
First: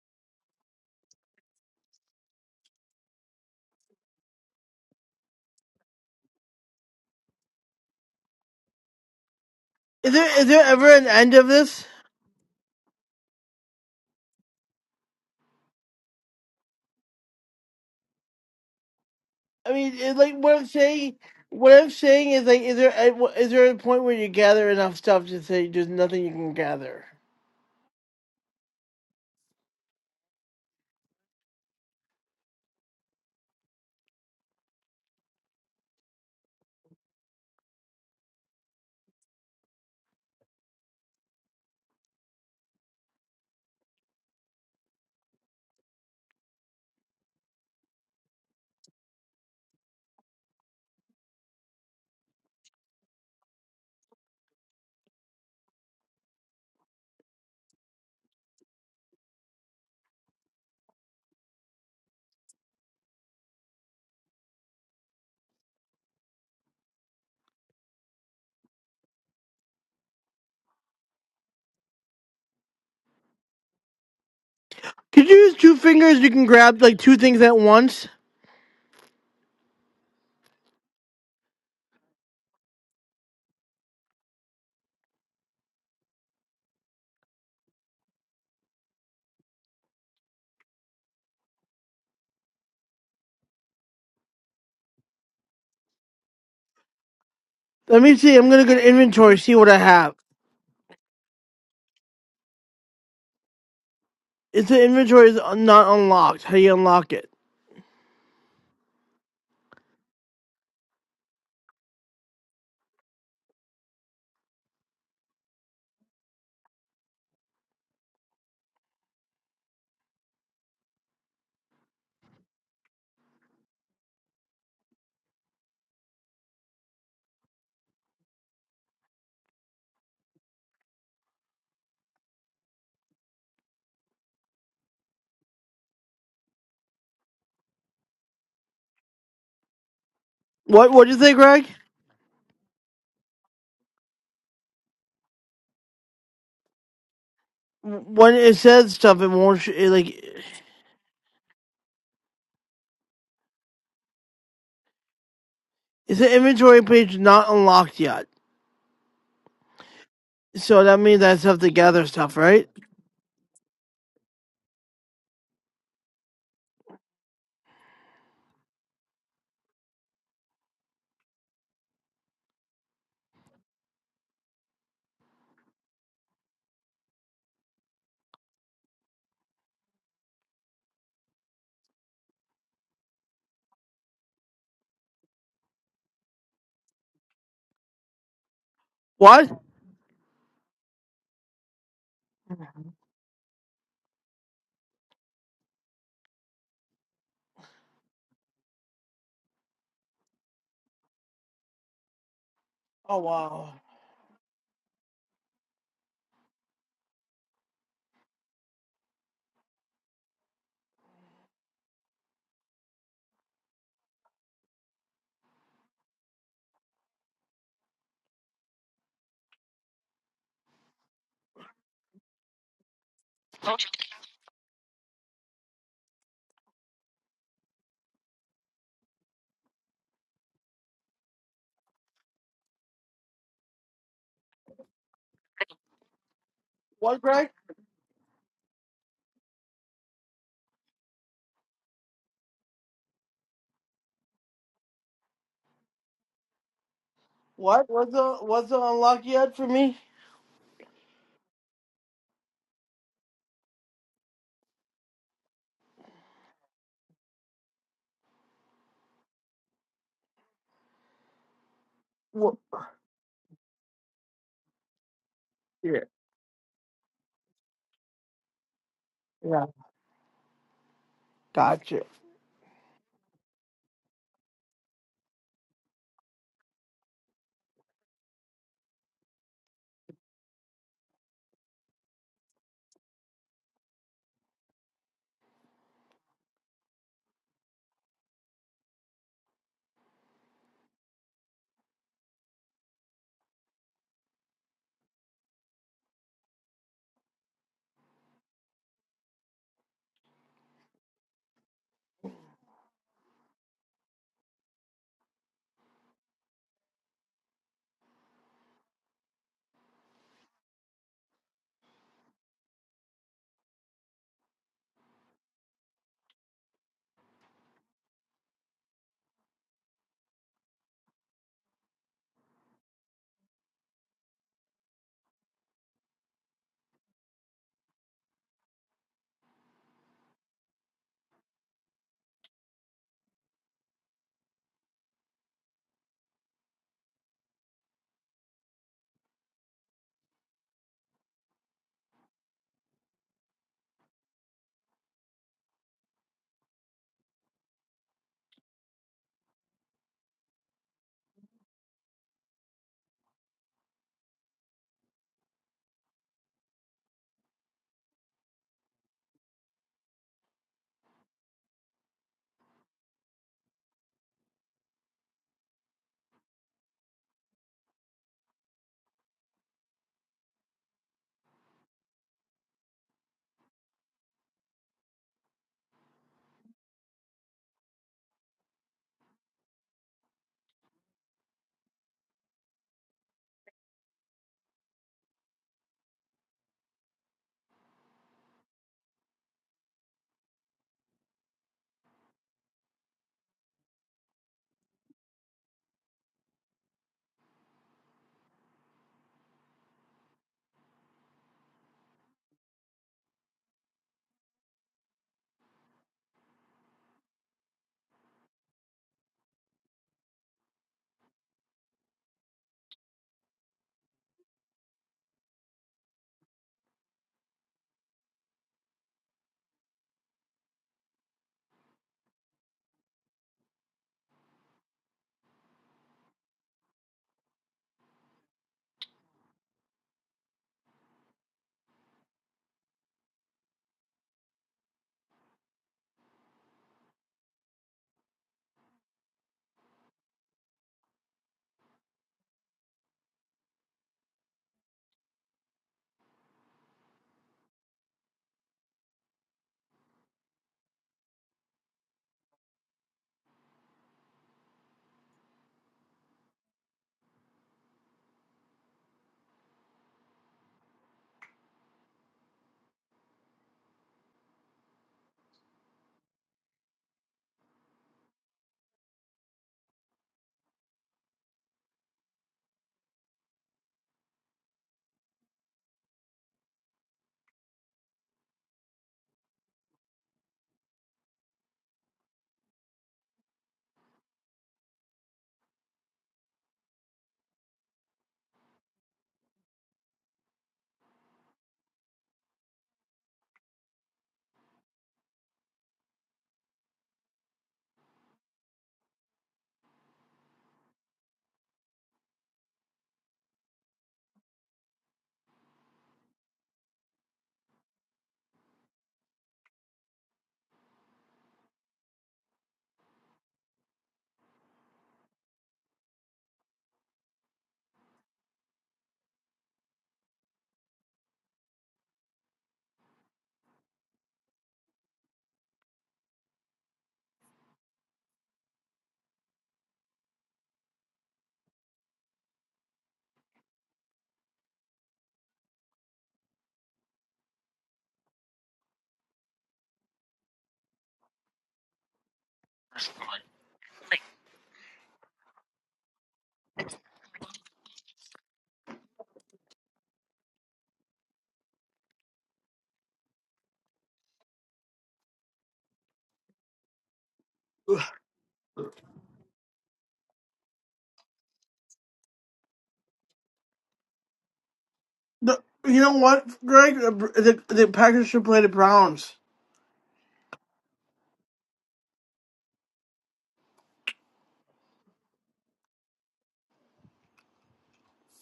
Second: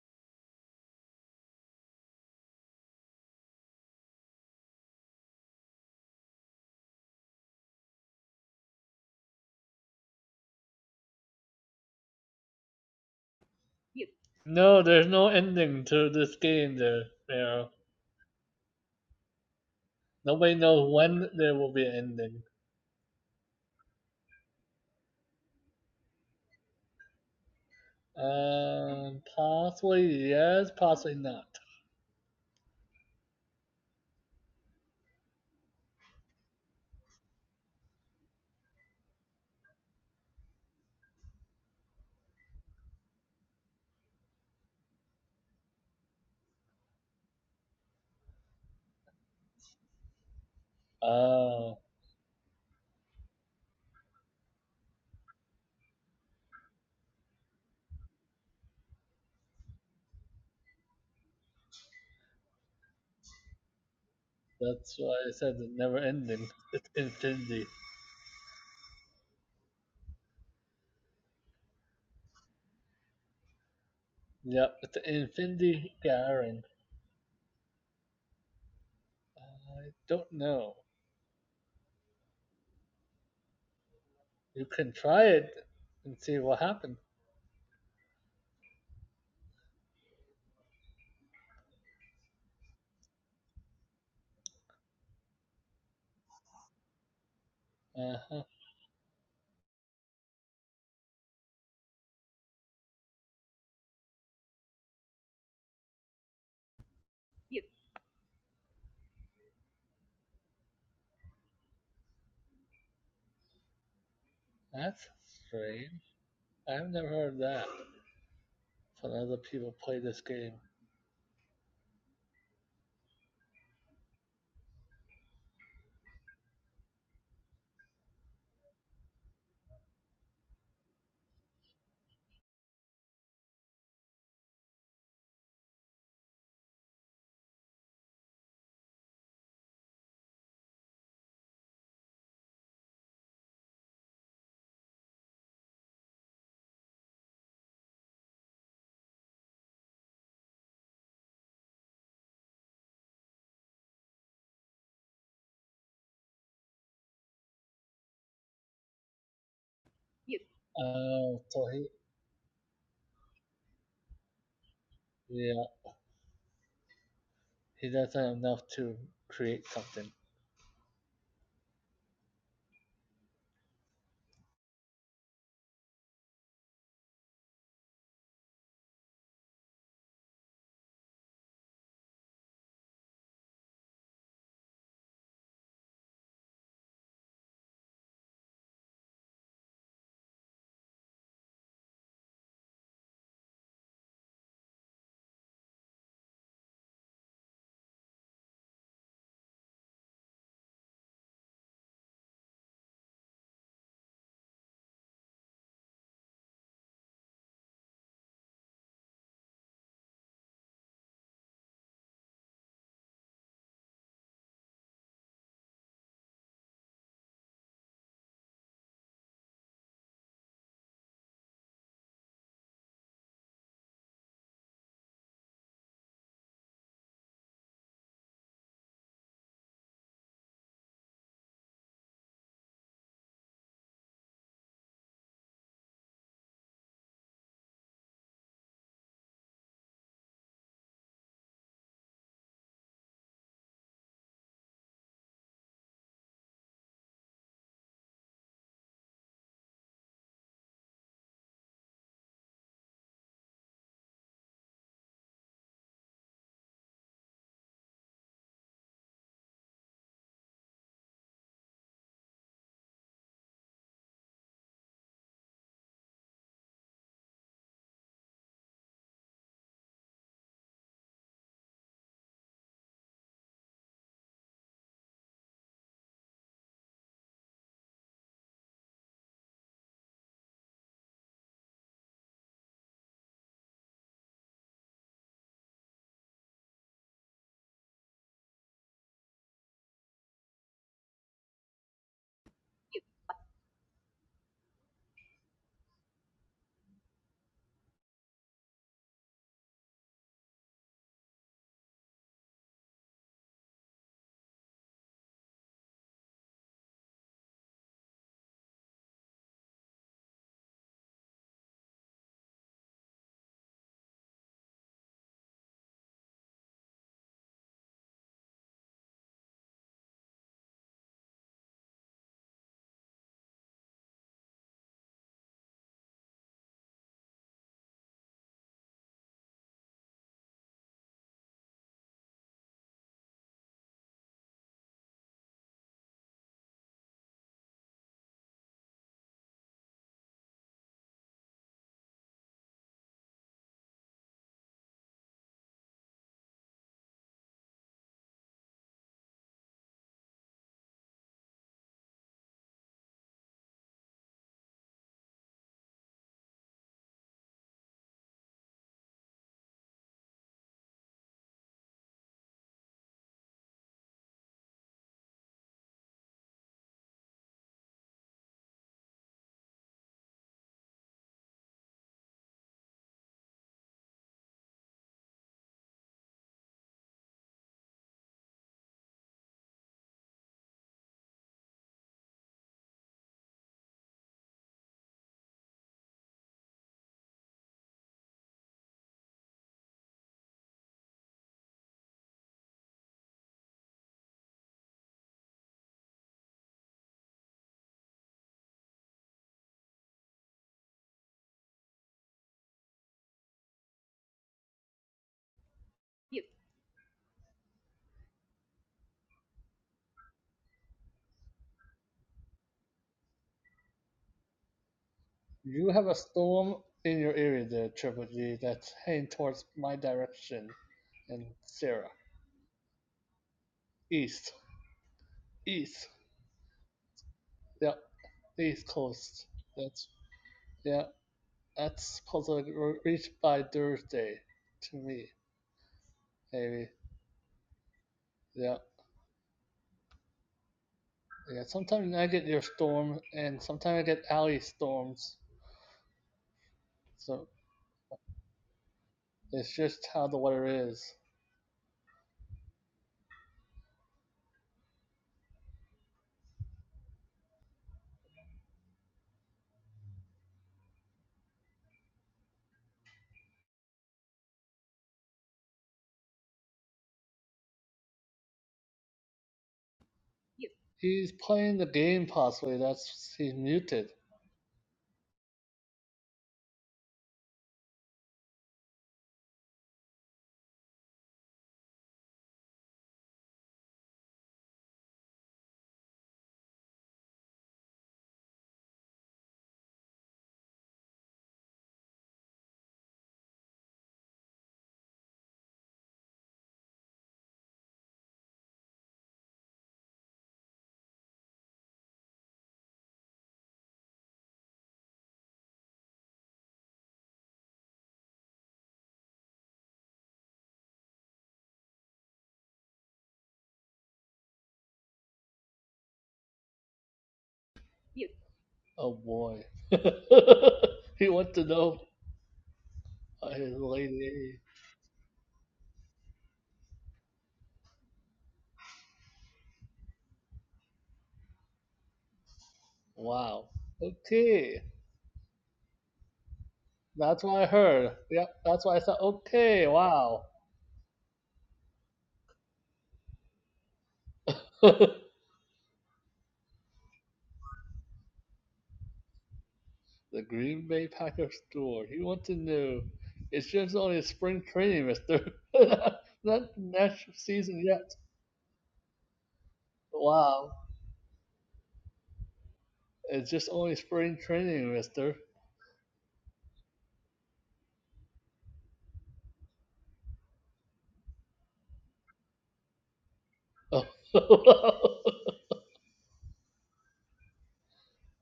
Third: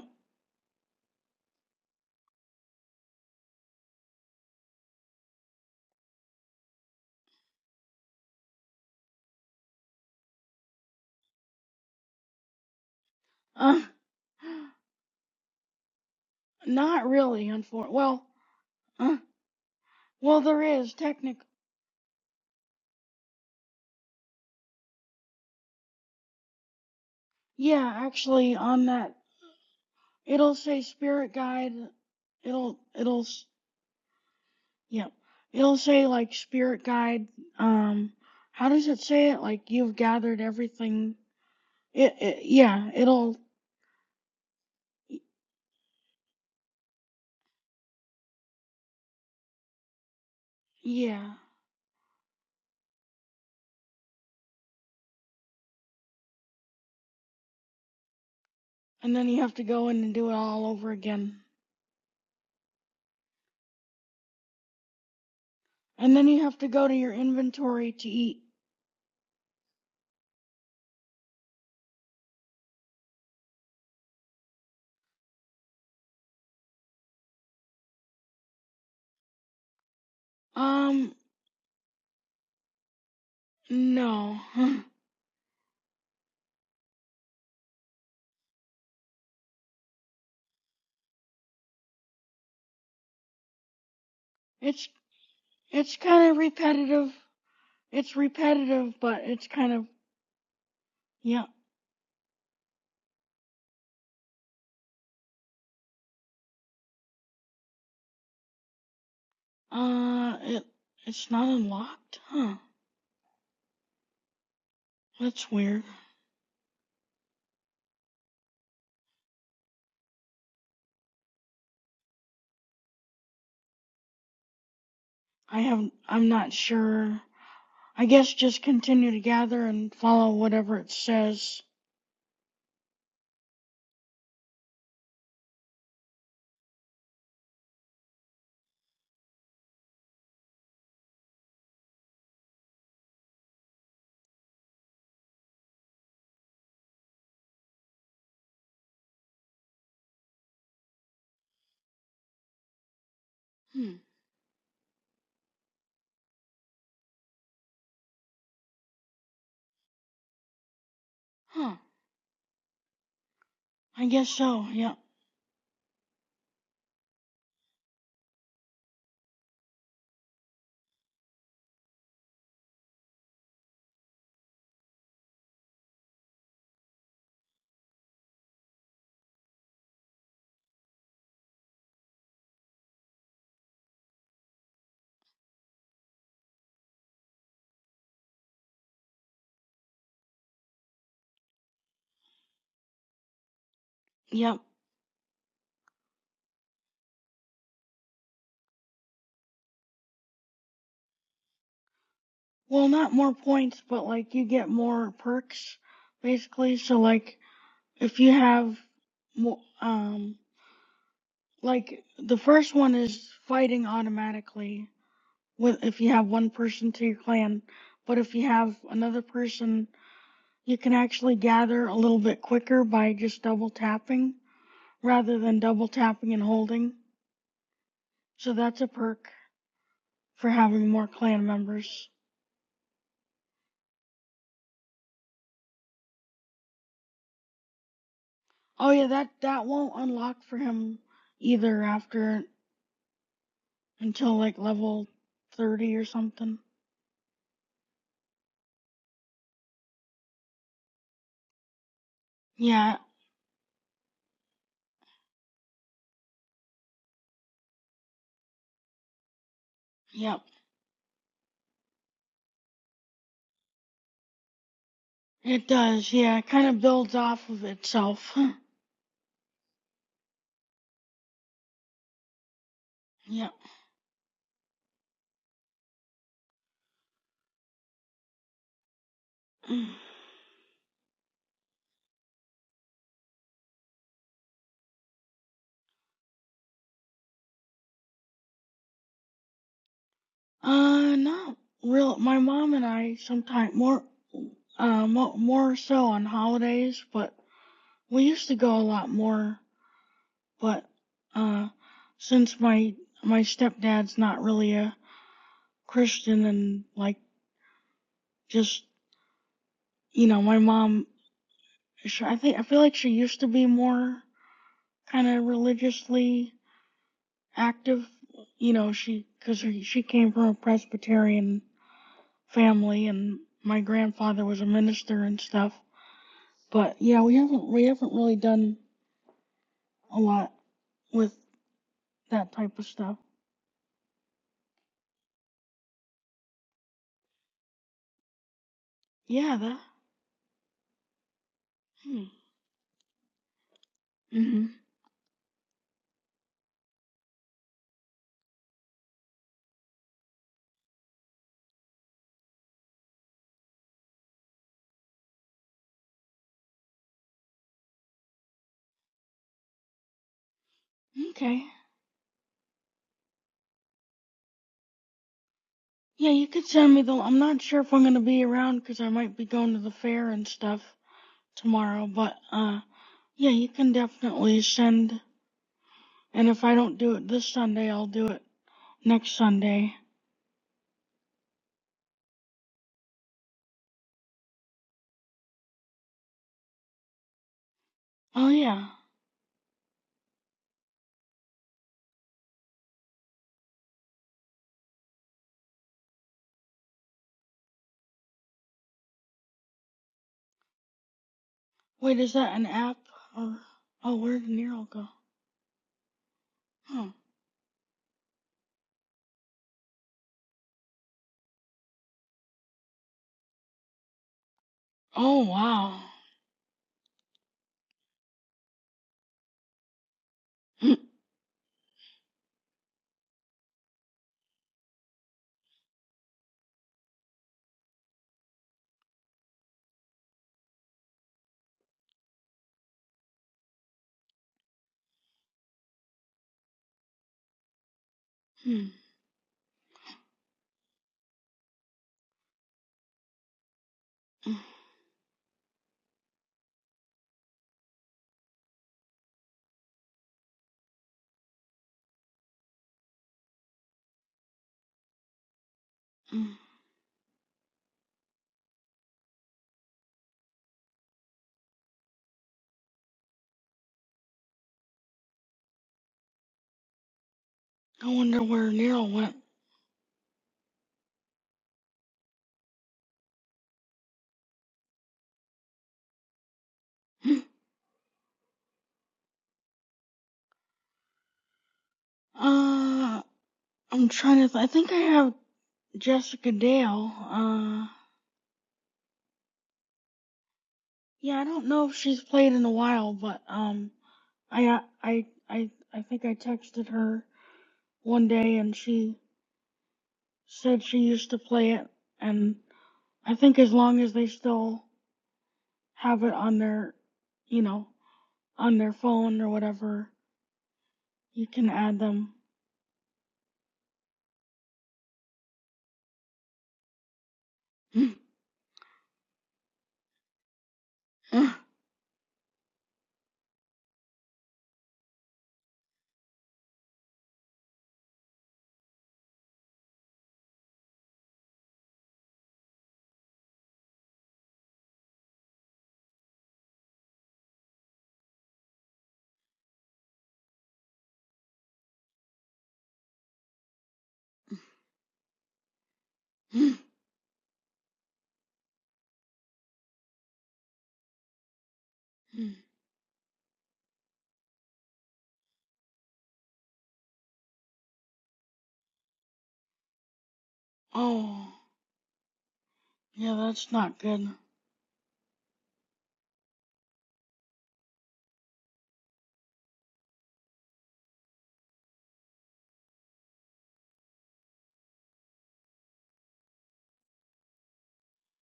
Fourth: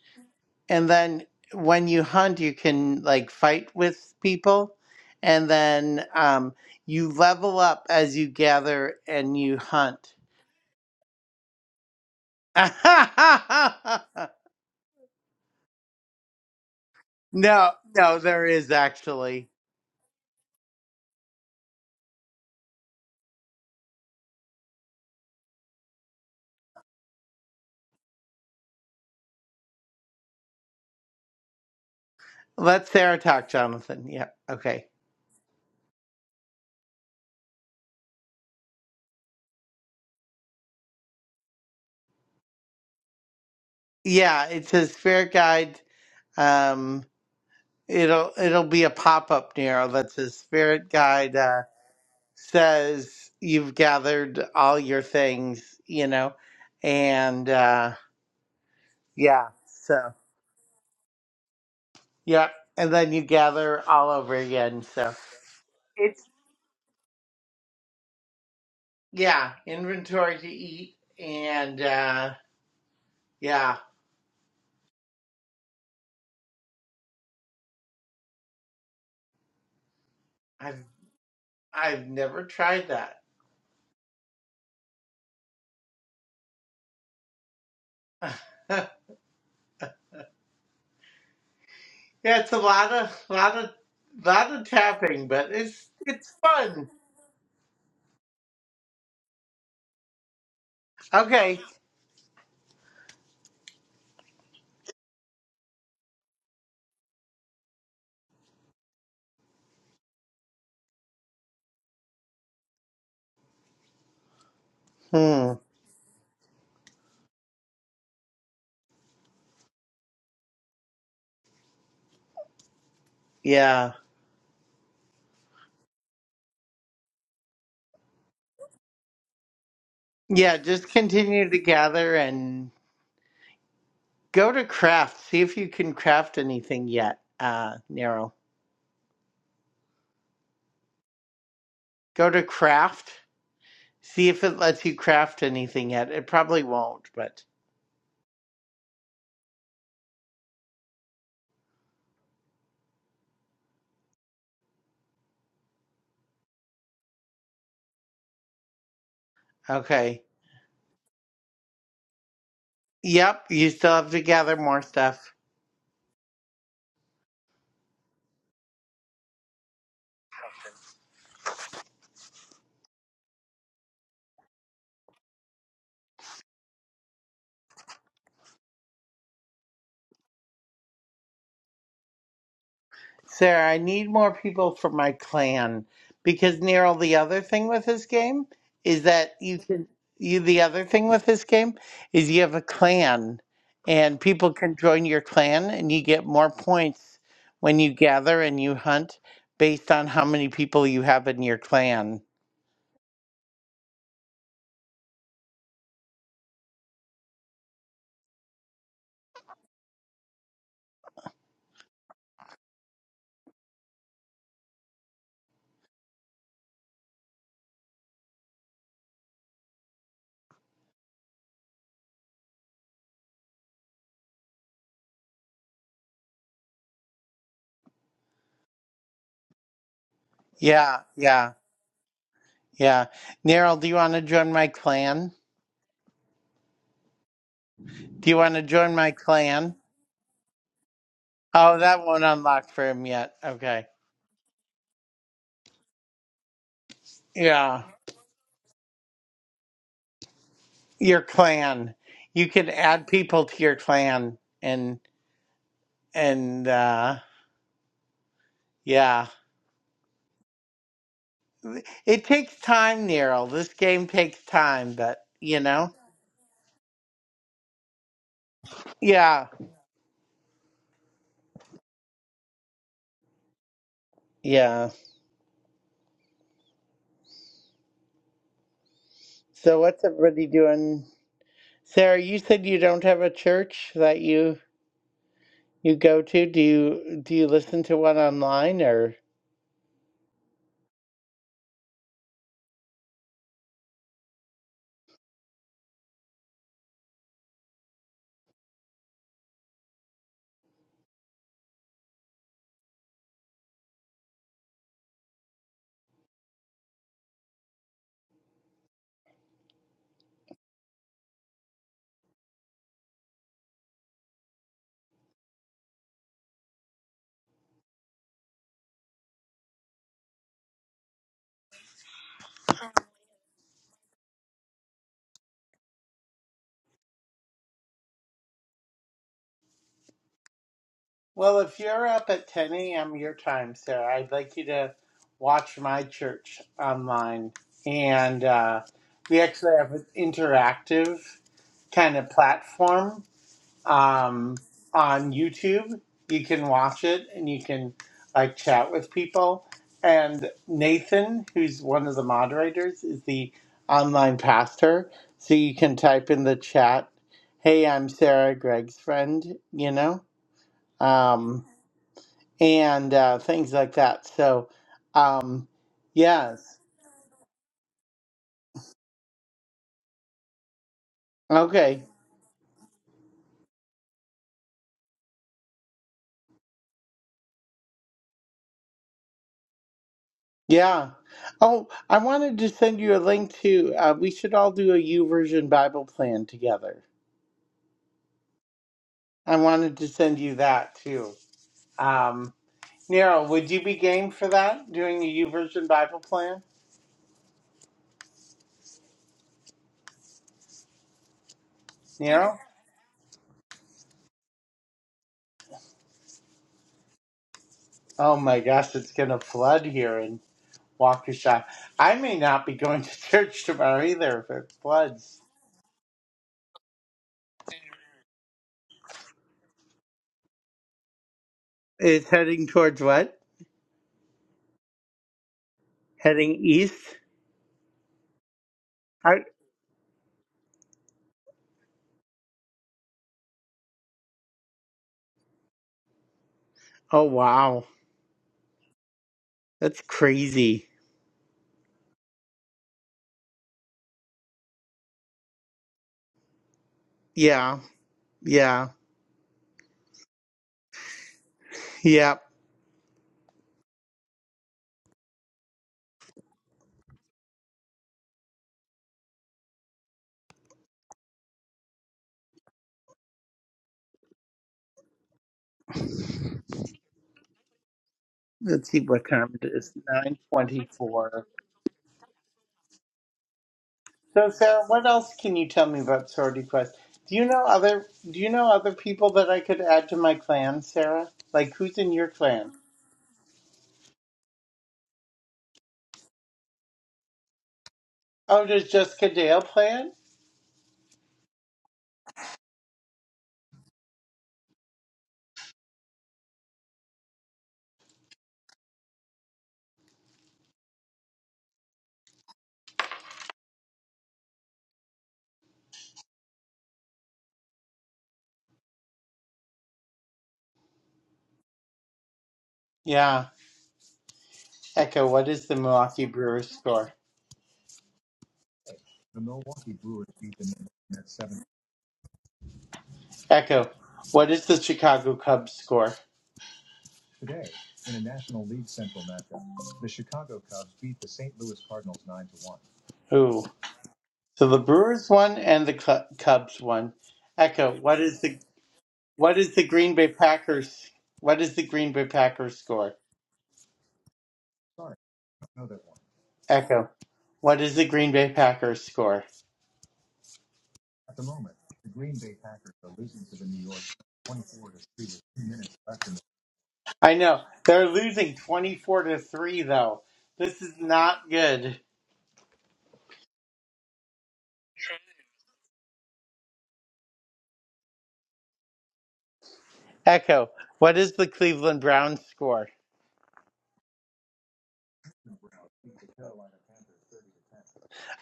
and then when you hunt you can like fight with people and then um you level up as you gather and you
Is
hunt
there is there ever an end of this?
Uh.
no,
No, there's no ending to this game there,
Not really,
Pharaoh.
unfortunately.
no,
Well,
there is
uh,
actually.
I mean, it, like
well,
Nobody
what
there
I'm
knows
is
saying,
when
technic.
there will
what
be
I'm
an
saying
ending.
is like, is there a- wh- is there a point where you gather enough stuff to say there's nothing you can gather?
Yeah, actually, on that,
Um, possibly
it'll
yes,
say
possibly
spirit
not.
guide. It'll
Let Sarah
it'll
talk, Jonathan. Yeah. Okay.
yep. It'll say like spirit guide. Um, how does it say it? Like you've gathered everything. It, it yeah. It'll
Yeah, it says spirit guide. Um, it'll it'll be a pop up Nero that says spirit
yeah.
guide uh,
Oh,
says you've gathered all your things, you know, and uh,
And then you
yeah.
have to go in and
So
do it all over again.
yeah, and then you gather all over again.
that's
So
why I said it's never
And
it's
then you
ending.
have to go
It's
to your
infinity.
inventory to eat.
yeah, inventory to eat and uh, yeah.
Yep, it's an
Could you use two
infinity
fingers? You can
gathering.
grab like two things at once.
I don't know.
Um,
I've never tried that.
no.
You can try it and see what happens.
yeah, it's a lot of lot of lot of
It's
tapping, but it's
it's kind
it's
of
fun.
repetitive.
Let me
It's
see.
Uh-huh.
I'm gonna go to
repetitive, but
inventory,
it's
see what
kind
I
of
have.
yeah.
Okay.
If the inventory is un- not unlocked, how do you unlock it?
Uh, it it's not unlocked, huh?
That's
That's
Hmm.
weird.
strange. I've never heard that. When other people play this game.
Yeah.
I have I'm not sure. I guess just continue to gather and follow
Yeah,
whatever
just
it
continue to
says.
gather and go to craft. See if you can craft anything yet, uh, Nero.
What What did you say, Greg?
Go to craft. See if it lets you craft anything yet. It probably won't, but
W- When it says stuff, it won't sh- it, like.
Hmm.
Is the inventory page not unlocked yet?
okay.
So that means I
Oh,
still have
so
to
Huh.
he,
gather stuff, right?
Yep, you still
I
have to
guess
gather
so.
more
Yep.
stuff.
yeah. He doesn't have enough to create something.
Sarah, I need more people for my clan because Nero, the other thing with this game is that
What?
you can you the other thing with this game is you have a clan and people
Yep.
can join your clan and you get more points when you gather and you hunt based on how many people you have in your clan.
Well, not
Oh
more
wow.
points, but like you get more perks, basically. So like if you have, mo- um, like the first one is fighting automatically with if you have one person to your clan, but if you have another person, you can actually gather a little bit quicker by just double tapping rather than double tapping and holding. So that's a perk for having
Yeah,
more clan
yeah,
members.
yeah. Nero, do you want to join my clan?
What, Greg?
Do you want to
Oh
join
yeah,
my
that that
clan?
won't unlock for him
Oh,
either
that won't
after
unlock for him yet. Okay.
until like level 30 or something.
Yeah.
What was the was the unlock yet for me?
your clan. You can
Yeah,
add people to your clan and and uh yeah.
yep.
It
What?
takes time, Nero. This game takes time, but you
It
know?
Yeah,
does. Yeah, it kind of builds off of itself.
Yeah.
yeah, gotcha.
yep.
Yeah. So what's everybody doing? Sarah, you said you don't have a church that you you go to. Do you do you listen to one online or
Uh, not real. My mom and I sometimes more uh mo- more so on holidays, but we used to go a lot more, but uh since my my stepdad's not really a Christian and like just you know, my mom she, I think I feel like she used to be more kind of religiously active. You know, she because she she came from a Presbyterian family, and my grandfather was a minister and stuff. But yeah, we haven't we haven't really done a lot with
Well, if you're up at
that
10
type of
a.m.
stuff.
your time, Sarah, I'd like you to watch my church online. And uh, we
Yeah,
actually
that.
have an interactive kind
Hmm.
of platform um,
hmm
on YouTube. You can watch it and you can like chat with people. And Nathan, who's one of the moderators, is the online pastor. So you can type in the chat, hey, I'm Sarah, Greg's friend, you know? Um,
Okay.
and uh, things like that. So, um,
Yeah, you could
yes.
send me the. I'm not sure if I'm gonna be around, cause I might be going to the fair and stuff
Okay.
tomorrow. But uh, yeah, you can definitely send. And if I don't do it this Sunday, I'll do it next Sunday.
Yeah. Oh, I wanted to send you a link to, uh, we should all do a U version Bible plan together.
Oh yeah.
I wanted to send you that too. Um, Nero, would you be game for that? Doing a U version Bible plan?
Wait, is that
Nero?
an app or oh, where did Nero go? Huh.
Oh my gosh, it's going to flood here in Waukesha. I may not be going to church tomorrow either if it floods.
Oh
You
wow.
have a storm in your area there, Triple G, that's heading towards my direction and Sarah.
It's heading towards what?
East. East.
Heading east?
Yeah. East coast. That's yeah. That's supposed to reach by Thursday to me, maybe.
Oh wow,
Yeah.
that's crazy.
Yeah. Sometimes I get your storm and sometimes I get alley storms. So
Yeah, yeah,
it's just how the weather is.
yep.
I wonder where
Let's see
Nero
what
went.
time it is. Nine
He's
twenty-four.
playing the game possibly, that's he's muted.
So Sarah, what else can you tell me about Sorority Quest? Do you know other Do you know other people that I could add to my clan, Sarah? Like who's in your clan?
Uh, I'm trying to. Th- I think I have Jessica Dale. Uh,
Oh, does Jessica Dale play it?
yeah, I don't know if she's played in a while, but um, I uh, I I I think I texted her one day and she said she used to play it, and I think as long as they still have it on their, you know. on their phone or whatever, you can add them.
Yeah. Echo, what is the Milwaukee Brewers score?
Oh boy. he wants to know uh, his
Echo, what
lady.
is the Chicago Cubs score? Ooh.
Wow.
So the
Okay.
Brewers won and the Cl- Cubs won.
That's what I
Echo,
heard.
what is
Yep,
the
that's what I thought.
What is the
Okay,
Green Bay
wow.
Packers? What is the Green Bay Packers score?
the
Echo. What is the Green Bay Packers score?
Green Bay Packers scored. He wants to know. It's just only spring training, mister. Not next
I know
season yet.
they're losing twenty-four to three, though.
Wow.
This is not
oh,
good.
yeah,
It's just
that's
only
not good.
spring training, mister.
The, you know what, Greg? The, the the Packers should play the Browns.
Echo. What is the Cleveland Browns score?
Oh.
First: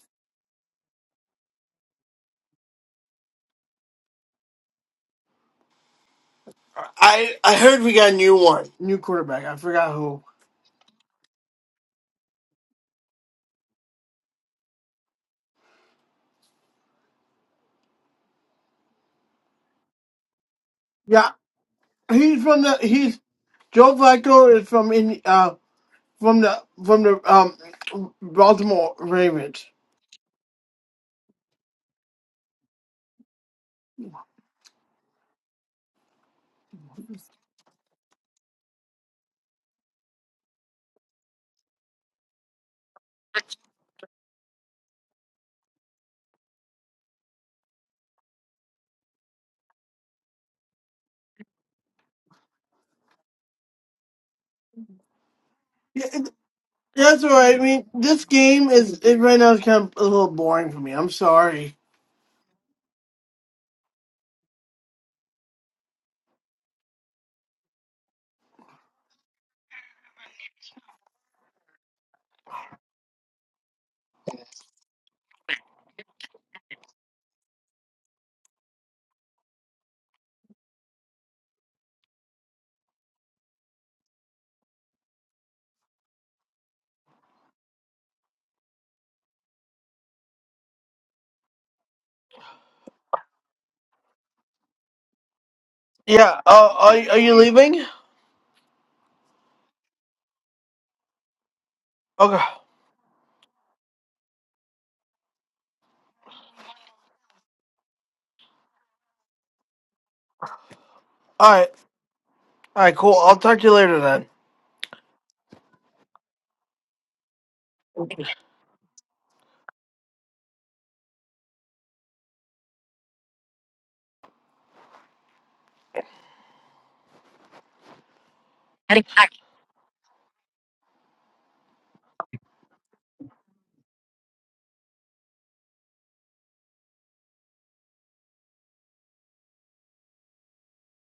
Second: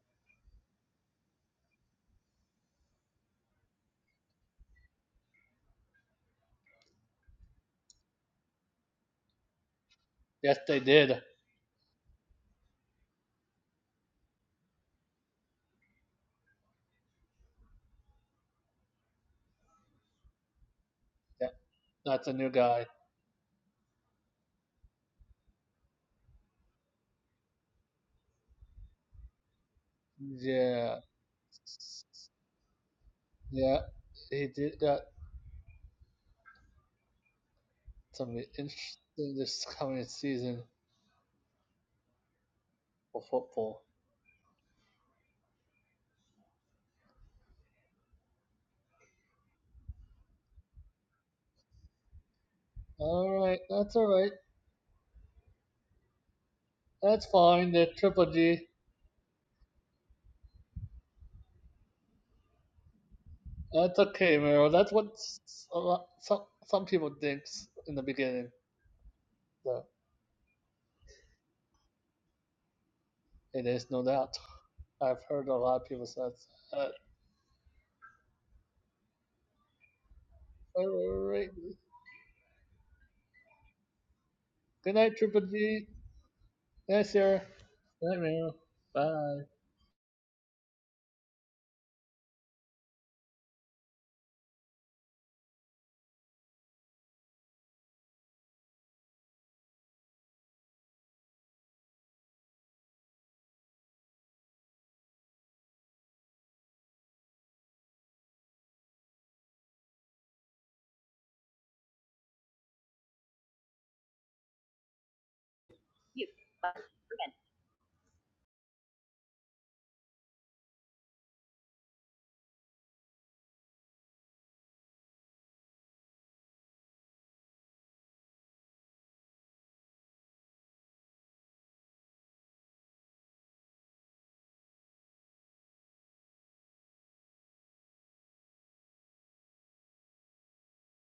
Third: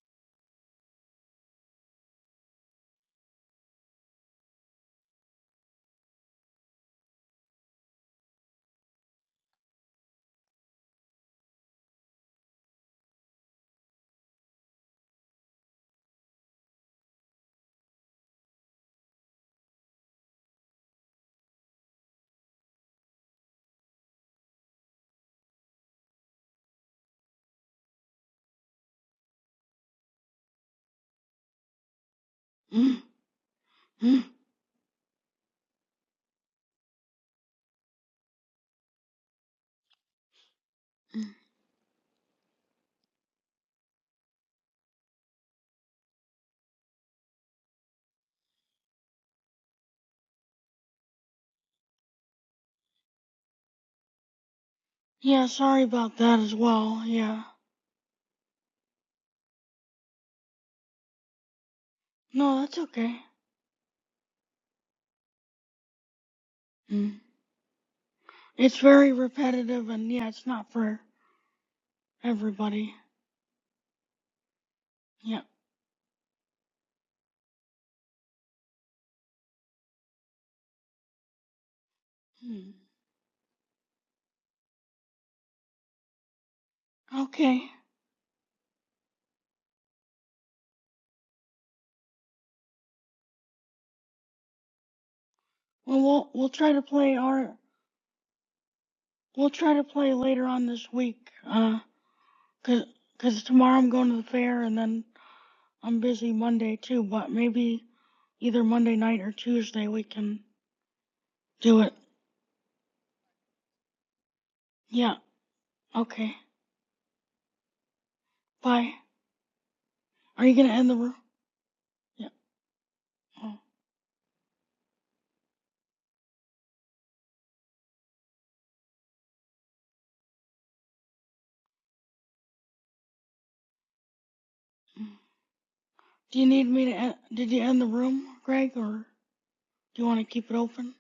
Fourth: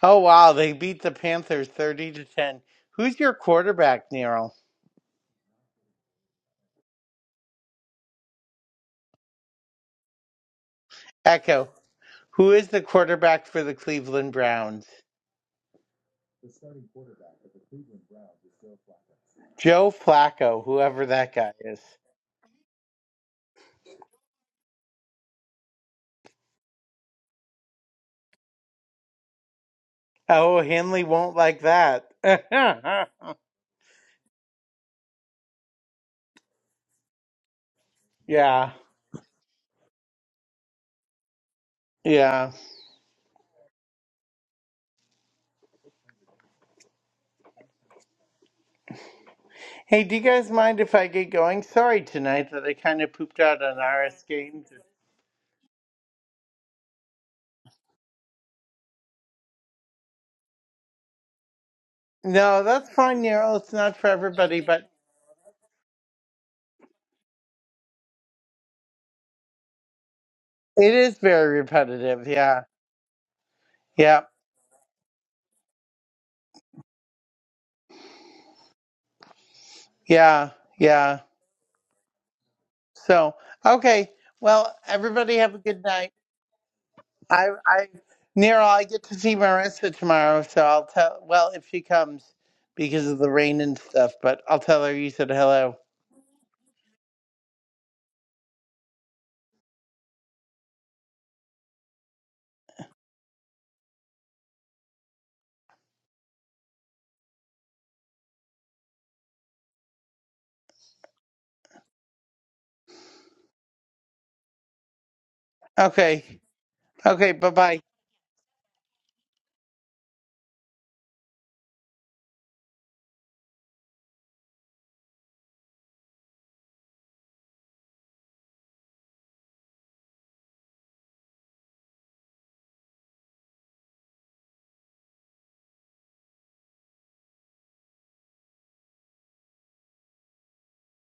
Oh wow, they beat the Panthers thirty to ten. Who's your quarterback, Nero?
I I heard we got a new one, new quarterback. I forgot who.
yes, they did.
Echo. Who is the quarterback for the Cleveland Browns? Joe Flacco, whoever
Yeah,
that
Yeah,
guy is.
that's a
he's
new
from the
guy.
he's Joe Flacco is from in uh from the from the um Baltimore Ravens.
Oh,
Yeah.
Hanley won't like that.
Yeah, he did got some
Yeah.
interesting this coming season
Yeah.
for football.
Hey, do you guys mind if I get going? Sorry tonight that I kind of
All
pooped
right,
out on
that's all
RS
right.
games.
yeah, sorry
Yeah,
about
it-
that as well.
that's
That's
all
Yeah.
right. I
fine. They're
mean, this
triple G.
game is it, right now is kind of a little boring for me. I'm sorry.
No,
No,
that's
that's
okay.
fine, Nero. It's not
That's
for
okay,
everybody,
Meryl. That's
but
what s- a lot, some some people
Mm.
think in the beginning.
It's very
So
repetitive and yeah, it's not
it
for
is very repetitive. Yeah.
everybody.
it is no
Yeah.
doubt. I've
Yeah.
heard a lot of people say that. Uh,
Yeah.
all
Yeah.
right.
Mm.
So, okay. Well,
Good night,
everybody
triple
have a good
G.
night.
Good night, Sarah.
I,
Okay.
I,
Good night, Meryl.
Nero, I get to
Bye.
see Marissa tomorrow, so I'll tell, well, if she comes because of the rain and stuff, but I'll tell her you said hello.
Well, we'll
Yeah.
we'll try
Uh,
to
are
play
are you
our
leaving? Okay.
we'll try to play later on this week. Uh,
All
cause, 'cause tomorrow I'm going to the fair and then I'm busy Monday too. But maybe Either Monday night or Tuesday we can
right.
do it.
All right, cool. I'll talk to you later then.
Yeah. Okay.
Okay. Okay. Bye bye.
Bye. Are you gonna end the room? Yeah. Oh. Do you need me to? End, did you end the room, Greg, or do you want to keep it open?